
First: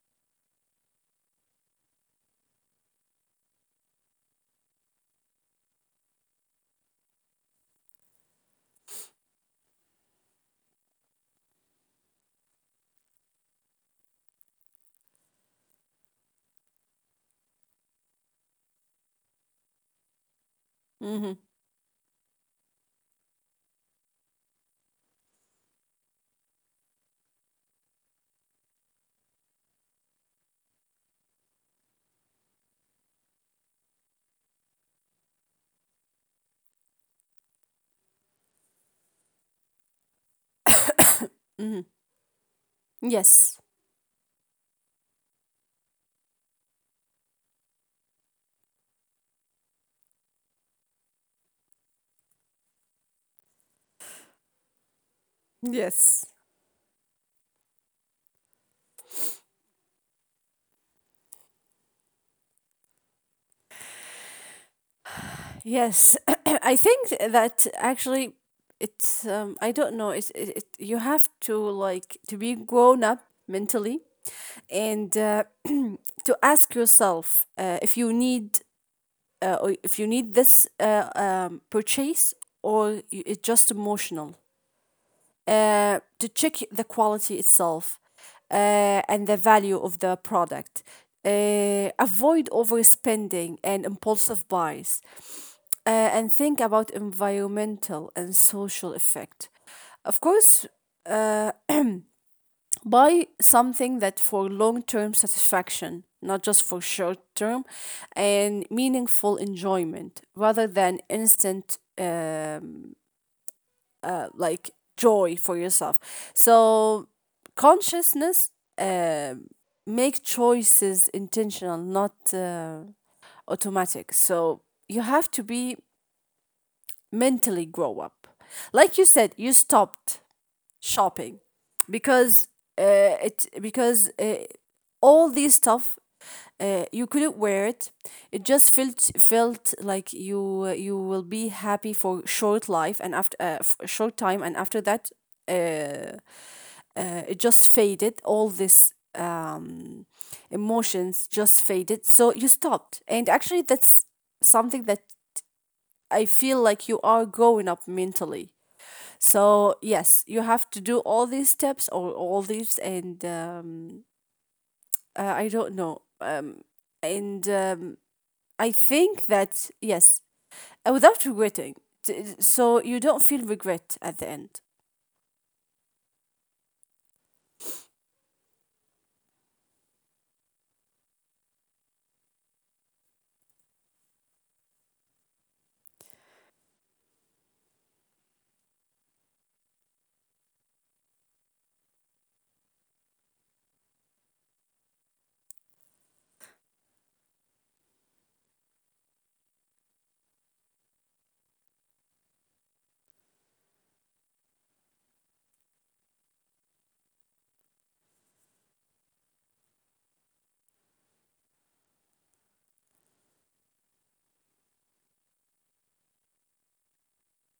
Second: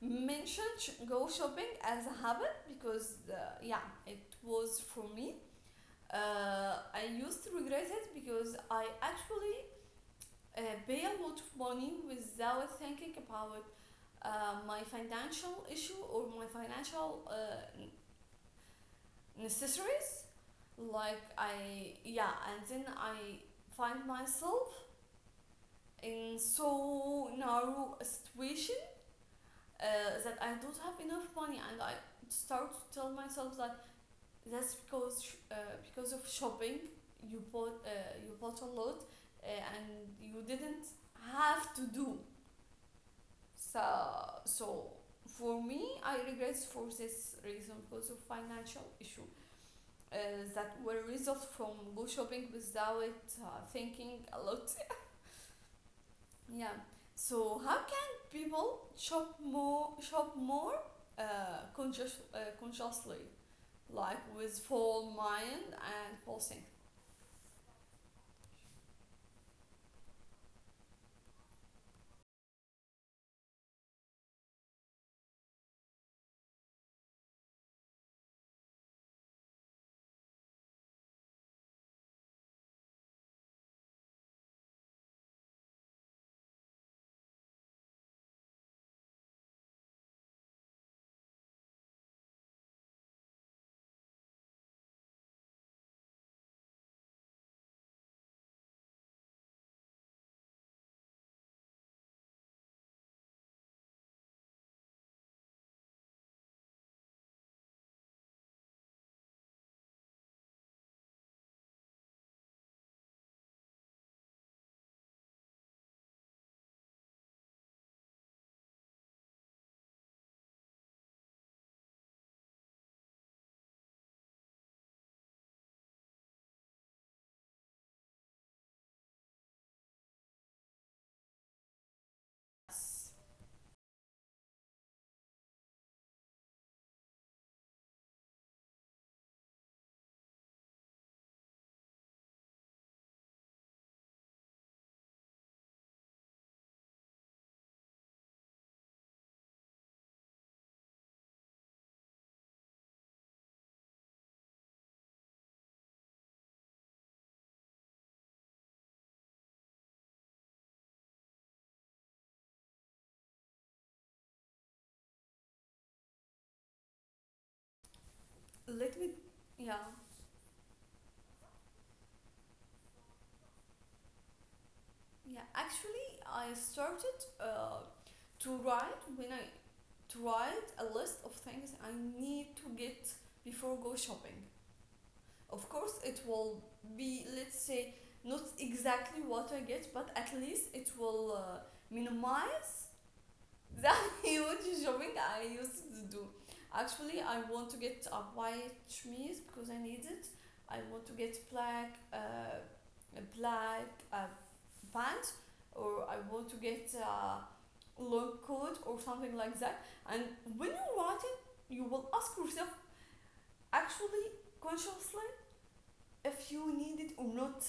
Speaker 1: mention sh- go shopping as a habit because, uh, yeah, it was for me. Uh, I used to regret it because I actually uh, pay a lot of money without thinking about uh, my financial issue or my financial uh, n- necessities. Like
Speaker 2: Mm-hmm,
Speaker 1: I yeah, and then I find myself in so narrow a situation, uh, that I don't have enough money, and I start to tell myself that that's because sh- uh, because of shopping you bought uh, you bought a lot, uh, and you didn't have
Speaker 2: mm-hmm.
Speaker 1: to do.
Speaker 2: Yes.
Speaker 1: So so for me I regret for this reason because of financial issue uh, that were result from go shopping without uh, thinking a lot.
Speaker 2: Yes.
Speaker 1: Yeah. So how can people shop more shop more uh, conscious, uh, consciously, like with full mind and
Speaker 2: Yes,
Speaker 1: full think?
Speaker 2: I think that actually it's um, I don't know, it's it, it you have to like to be grown up mentally, and uh, to ask yourself uh, if you need, uh, or if you need this uh, um, purchase, or y- it's just emotional, uh, to check the quality itself, uh, and the value of the product. Uh, avoid overspending and impulsive buys. Uh, and think about environmental and social effect. Of course, buy something that for long term satisfaction, not just for short term, and meaningful enjoyment rather than instant. Uh, like joy for yourself. So consciousness, uh, make choices intentional, not uh, automatic. So you have to be mentally grow up. Like you said, you stopped shopping because, uh, it because uh, all these stuff, uh, you couldn't wear it. It just felt felt like you you will be happy for short life and after, uh, f- short time, and after that it just faded. All this um, emotions just faded, so you stopped, and actually that's something that I feel like you are growing up mentally. So yes, you have to do all these steps or all these and um, uh, I don't know, um, and um, I
Speaker 1: Let me.
Speaker 2: think
Speaker 1: Yeah.
Speaker 2: that yes, uh, without regretting. T- so you don't feel regret at the end.
Speaker 1: Yeah. Actually, I started uh, to write when I to write a list of things I need to get before go shopping. Of course, it will be, let's say, not exactly what I get, but at least it will uh, minimize that huge shopping I used to do. Actually, I want to get a white chemise because I need it. I want to get black, uh, a black, uh, pants, or I want to get a long coat or something like that. And when you write it, you will ask yourself actually consciously if you need it or not,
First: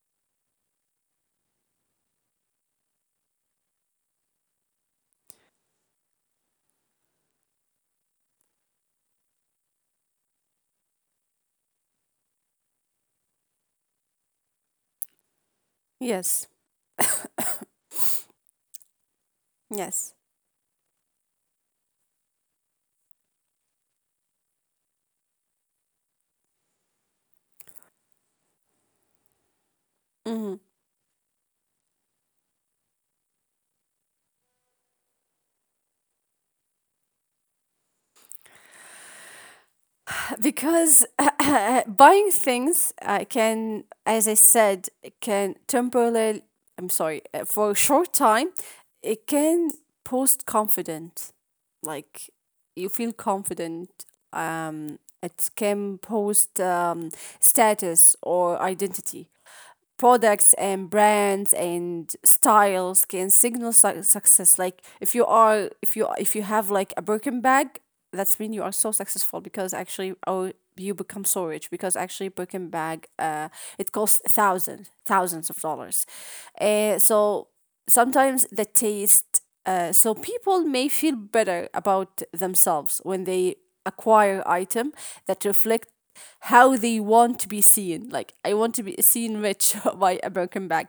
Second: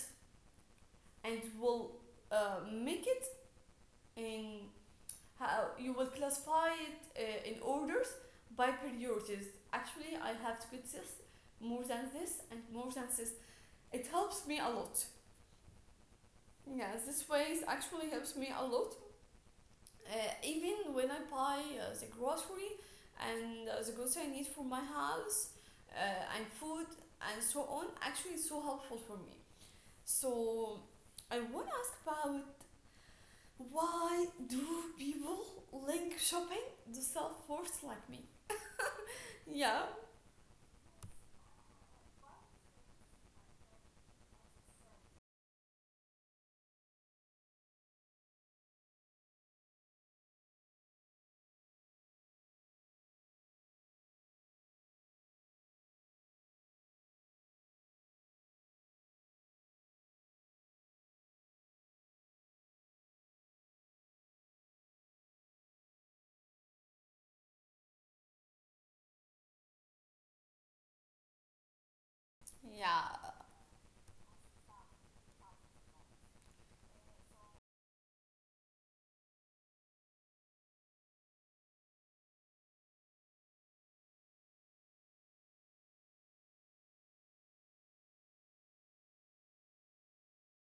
Speaker 1: and will uh, make it in. How you will classify it, uh, in orders, by priorities. Actually, I have to put this more than this and more than this. It helps me a lot.
Speaker 2: Yes.
Speaker 1: Yeah, this way actually helps me a lot.
Speaker 2: Yes.
Speaker 1: Uh, even when I buy, uh, the grocery, and uh, the grocery I need for my house, uh, and food and so on, actually it's so helpful for me.
Speaker 2: Hmm.
Speaker 1: So I want to ask about, why do people link shopping to self-worth like me? Yeah.
Speaker 2: Because buying things uh, can, as I said, it can temporarily, I'm sorry, uh, for a short time, it can boost confidence. Like, you feel confident. Um, it can post um, status or identity. Products and brands and styles can signal su- success. Like, if you are, if you, if you have like a Birkin bag, that's mean you are so successful, because actually, or you become so rich, because actually Birkin bag
Speaker 1: Yeah.
Speaker 2: uh it costs thousands thousands of dollars, uh so sometimes the taste. Uh, so people may feel better about themselves when they acquire item that reflect how they want to be seen. Like, I want to be seen rich by a broken bag,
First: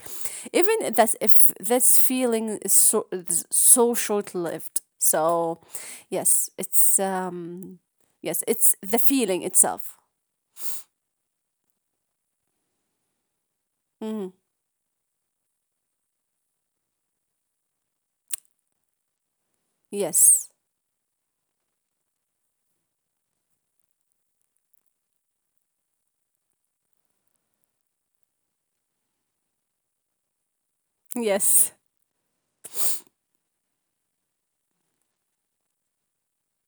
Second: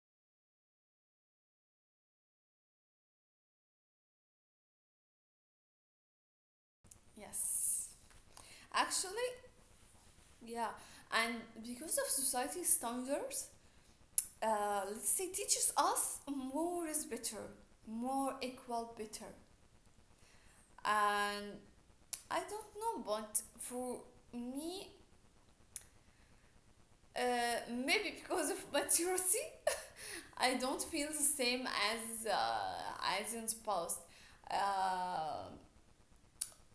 Speaker 2: even that's if this feeling is so so short lived. So, yes, it's um,
Speaker 1: Yes.
Speaker 2: yes, it's the
Speaker 1: Actually,
Speaker 2: feeling itself.
Speaker 1: yeah. And because of society standards, uh, let's say, teaches us more is better, more equal better.
Speaker 2: Yes,
Speaker 1: And I don't know, but for me, uh, maybe because of maturity, I don't feel the same
Speaker 2: yes.
Speaker 1: as uh, as in past. Uh,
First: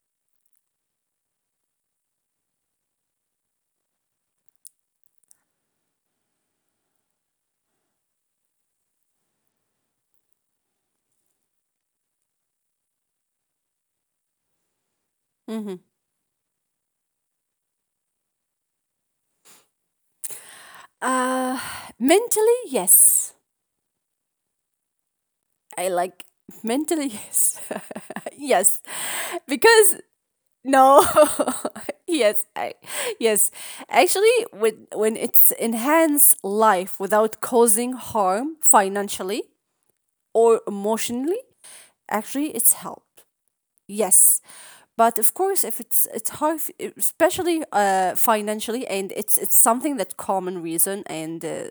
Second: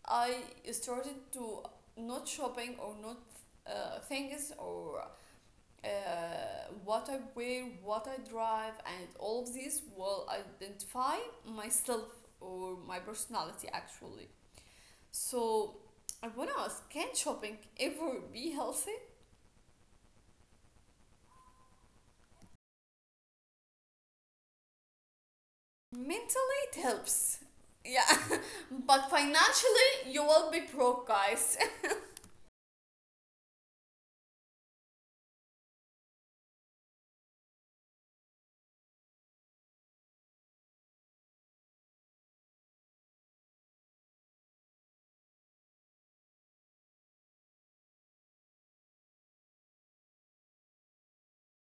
Speaker 1: I started to not shopping or not, uh, things or uh, what I wear, what I drive, and all of this will identify myself or my personality actually.
Speaker 2: Mm-hmm.
Speaker 1: So I wanna ask, can shopping ever be healthy?
Speaker 2: Uh, Mentally, yes. I like
Speaker 1: Mentally, it
Speaker 2: mentally
Speaker 1: helps.
Speaker 2: yes,
Speaker 1: Yeah.
Speaker 2: yes,
Speaker 1: But financially,
Speaker 2: because
Speaker 1: you will be
Speaker 2: no,
Speaker 1: broke, guys.
Speaker 2: yes, I, yes. Actually, with when it's enhance life without causing harm financially or emotionally, actually it's help. Yes. But of course, if it's it's hard, f- especially uh, financially, and it's it's something that common reason and uh,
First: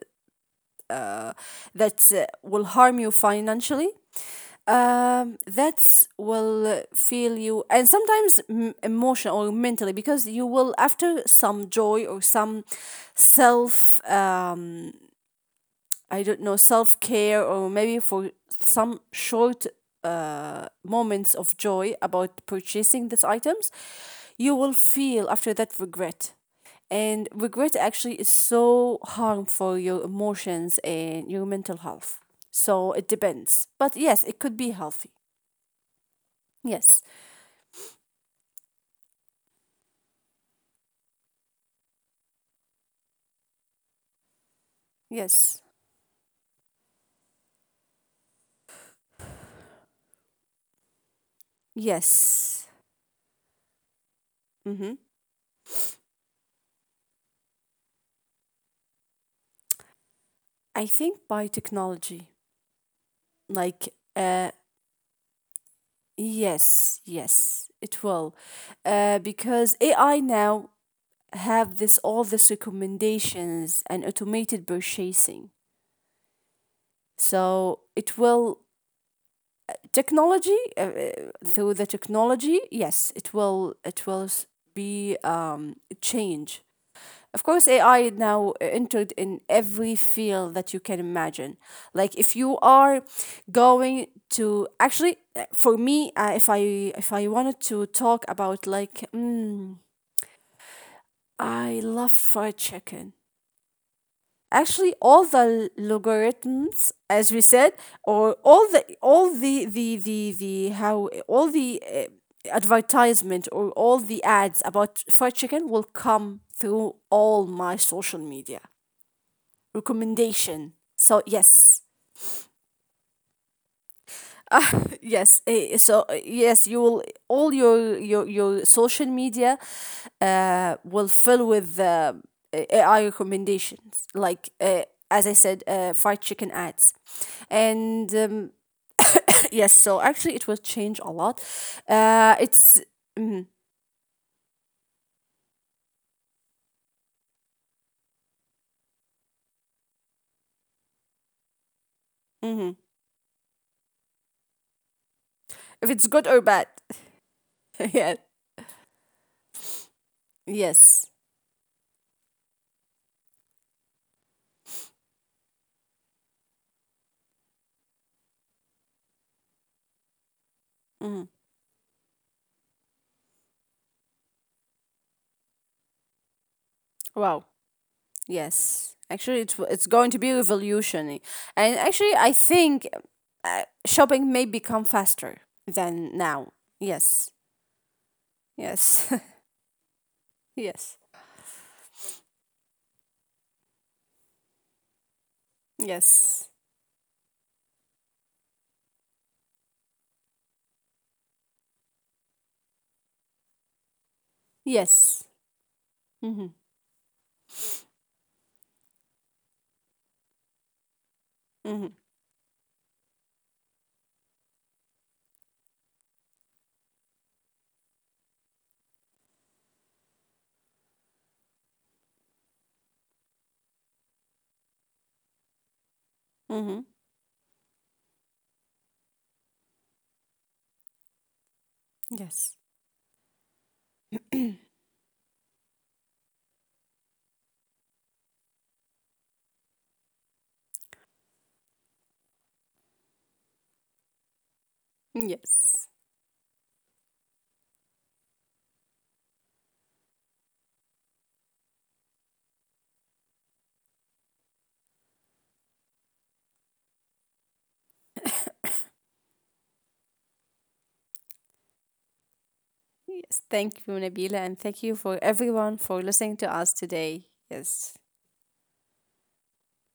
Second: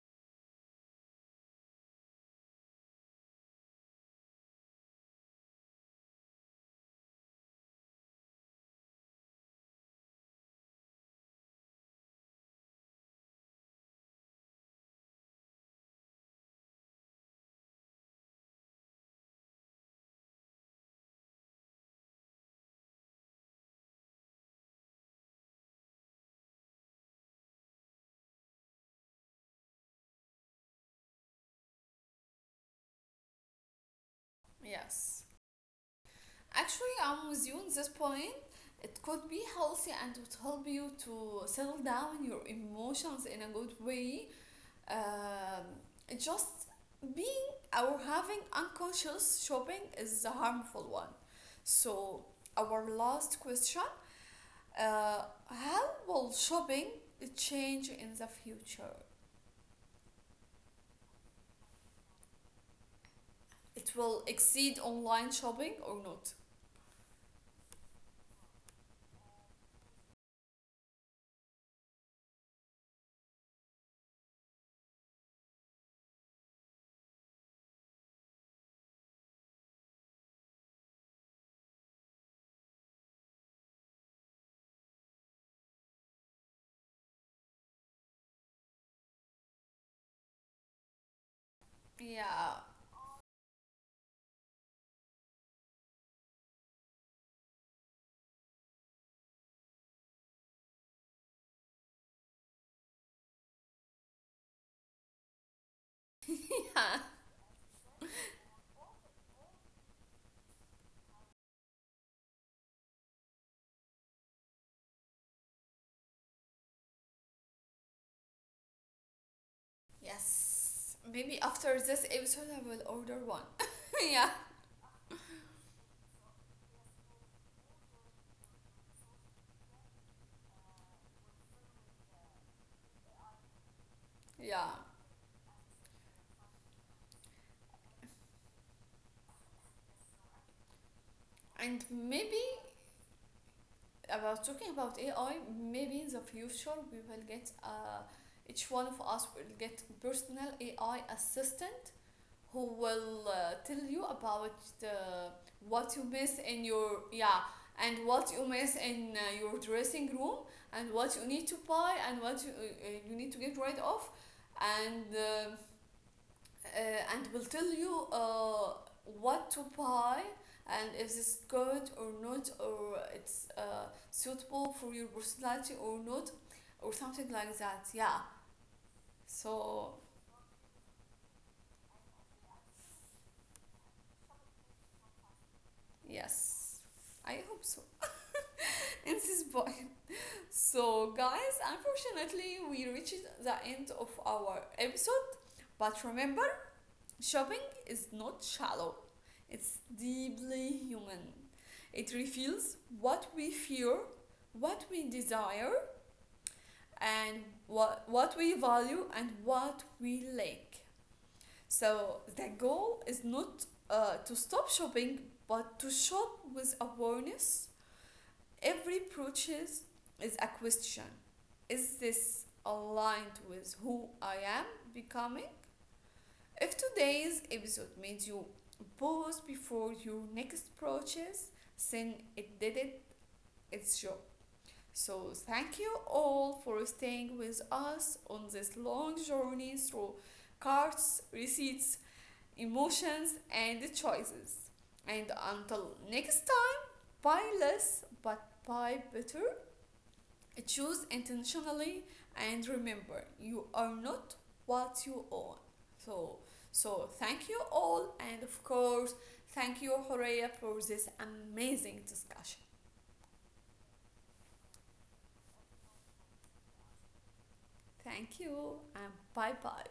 Speaker 2: uh, that uh, will harm you financially, um, that's will feel you, and sometimes m- emotional or mentally, because you will after some joy or some self, um, I don't know, self care, or maybe for some short moments of joy about purchasing these items, you will feel after that regret. And regret actually is so harmful for your emotions and your mental health. So it depends. But yes, it could be healthy.
Speaker 1: Yes. Actually,
Speaker 2: Yes.
Speaker 1: I'm with you on this point. It could be healthy and would help you to settle down your emotions in a good way.
Speaker 2: Yes.
Speaker 1: Um, just being or having unconscious shopping is a harmful one. So,
Speaker 2: Yes.
Speaker 1: our last question,
Speaker 2: Mm-hmm.
Speaker 1: uh, how will shopping change in the future?
Speaker 2: I think by technology,
Speaker 1: It
Speaker 2: like,
Speaker 1: will
Speaker 2: uh,
Speaker 1: exceed online shopping or not?
Speaker 2: yes, yes, it will, uh, because A I now have this all these recommendations and automated purchasing. So it will technology, uh, uh, through the technology, yes, it will it will s- be um change. Of course, A I now uh, entered in every field that you can imagine. Like, if you
Speaker 1: Yeah.
Speaker 2: are going to actually, uh, for me, uh, if I, if I wanted to talk about, like, mm, I love fried chicken. Actually, all the
Speaker 1: Yeah.
Speaker 2: logarithms, as we said, or all the all the the the the how all the uh, advertisement or all the ads about fried chicken will come through all my social media recommendation.
Speaker 1: Yes.
Speaker 2: So
Speaker 1: Maybe after
Speaker 2: yes,
Speaker 1: this episode, I will order one. Yeah.
Speaker 2: yes. eh, So eh, yes, you will all your your your social media, uh, will fill with uh, eh, A I recommendations. Like
Speaker 1: Yeah.
Speaker 2: uh, as I said, uh, fried chicken ads, and um, yes. So actually, it will change a lot.
Speaker 1: And maybe
Speaker 2: Uh, it's
Speaker 1: about talking about A I, maybe in the future we will get, uh, each one of us will get personal A I assistant who
Speaker 2: Mhm.
Speaker 1: will uh, tell you about the,
Speaker 2: If
Speaker 1: what you
Speaker 2: it's good
Speaker 1: miss
Speaker 2: or
Speaker 1: in
Speaker 2: bad.
Speaker 1: your, yeah, and
Speaker 2: Yeah.
Speaker 1: what you miss in uh, your dressing room, and
Speaker 2: Yes.
Speaker 1: what you need to buy, and what you, uh, uh, you need to get rid of, and uh, uh, and will tell you uh, what to buy and if
Speaker 2: Mhm.
Speaker 1: it's good or not, or it's uh, suitable for your personality or not, or something
Speaker 2: Wow.
Speaker 1: like that, yeah.
Speaker 2: Yes, actually, it's it's
Speaker 1: So
Speaker 2: going to be revolutionary, and actually, I think uh, shopping may become faster than now.
Speaker 1: yes, I
Speaker 2: Yes,
Speaker 1: hope so. In
Speaker 2: yes,
Speaker 1: this point.
Speaker 2: yes,
Speaker 1: So guys, unfortunately we reached the end of our episode. But remember,
Speaker 2: yes,
Speaker 1: shopping is not shallow, it's deeply human. It reveals what we fear, what we
Speaker 2: yes.
Speaker 1: desire,
Speaker 2: Mhm,
Speaker 1: and what, what we value and what we lack.
Speaker 2: mhm,
Speaker 1: So, the goal is not uh, to stop shopping, but to shop with awareness. Every purchase is a question. Is this aligned with who I am becoming? If
Speaker 2: mhm.
Speaker 1: today's episode made you pause before your next purchase, then
Speaker 2: Yes,
Speaker 1: it did it its job. So thank you all for staying with us on this long journey through cards, receipts, emotions, and choices. And
Speaker 2: yes,
Speaker 1: until next time, buy less but buy better. Choose intentionally, and remember, you are not what you own. So so thank you all, and of course, thank you Horea for this amazing discussion.
Speaker 2: yes. Thank you, Nabila, and thank you for everyone for listening to us today. Yes.
Speaker 1: Thank you, and bye bye.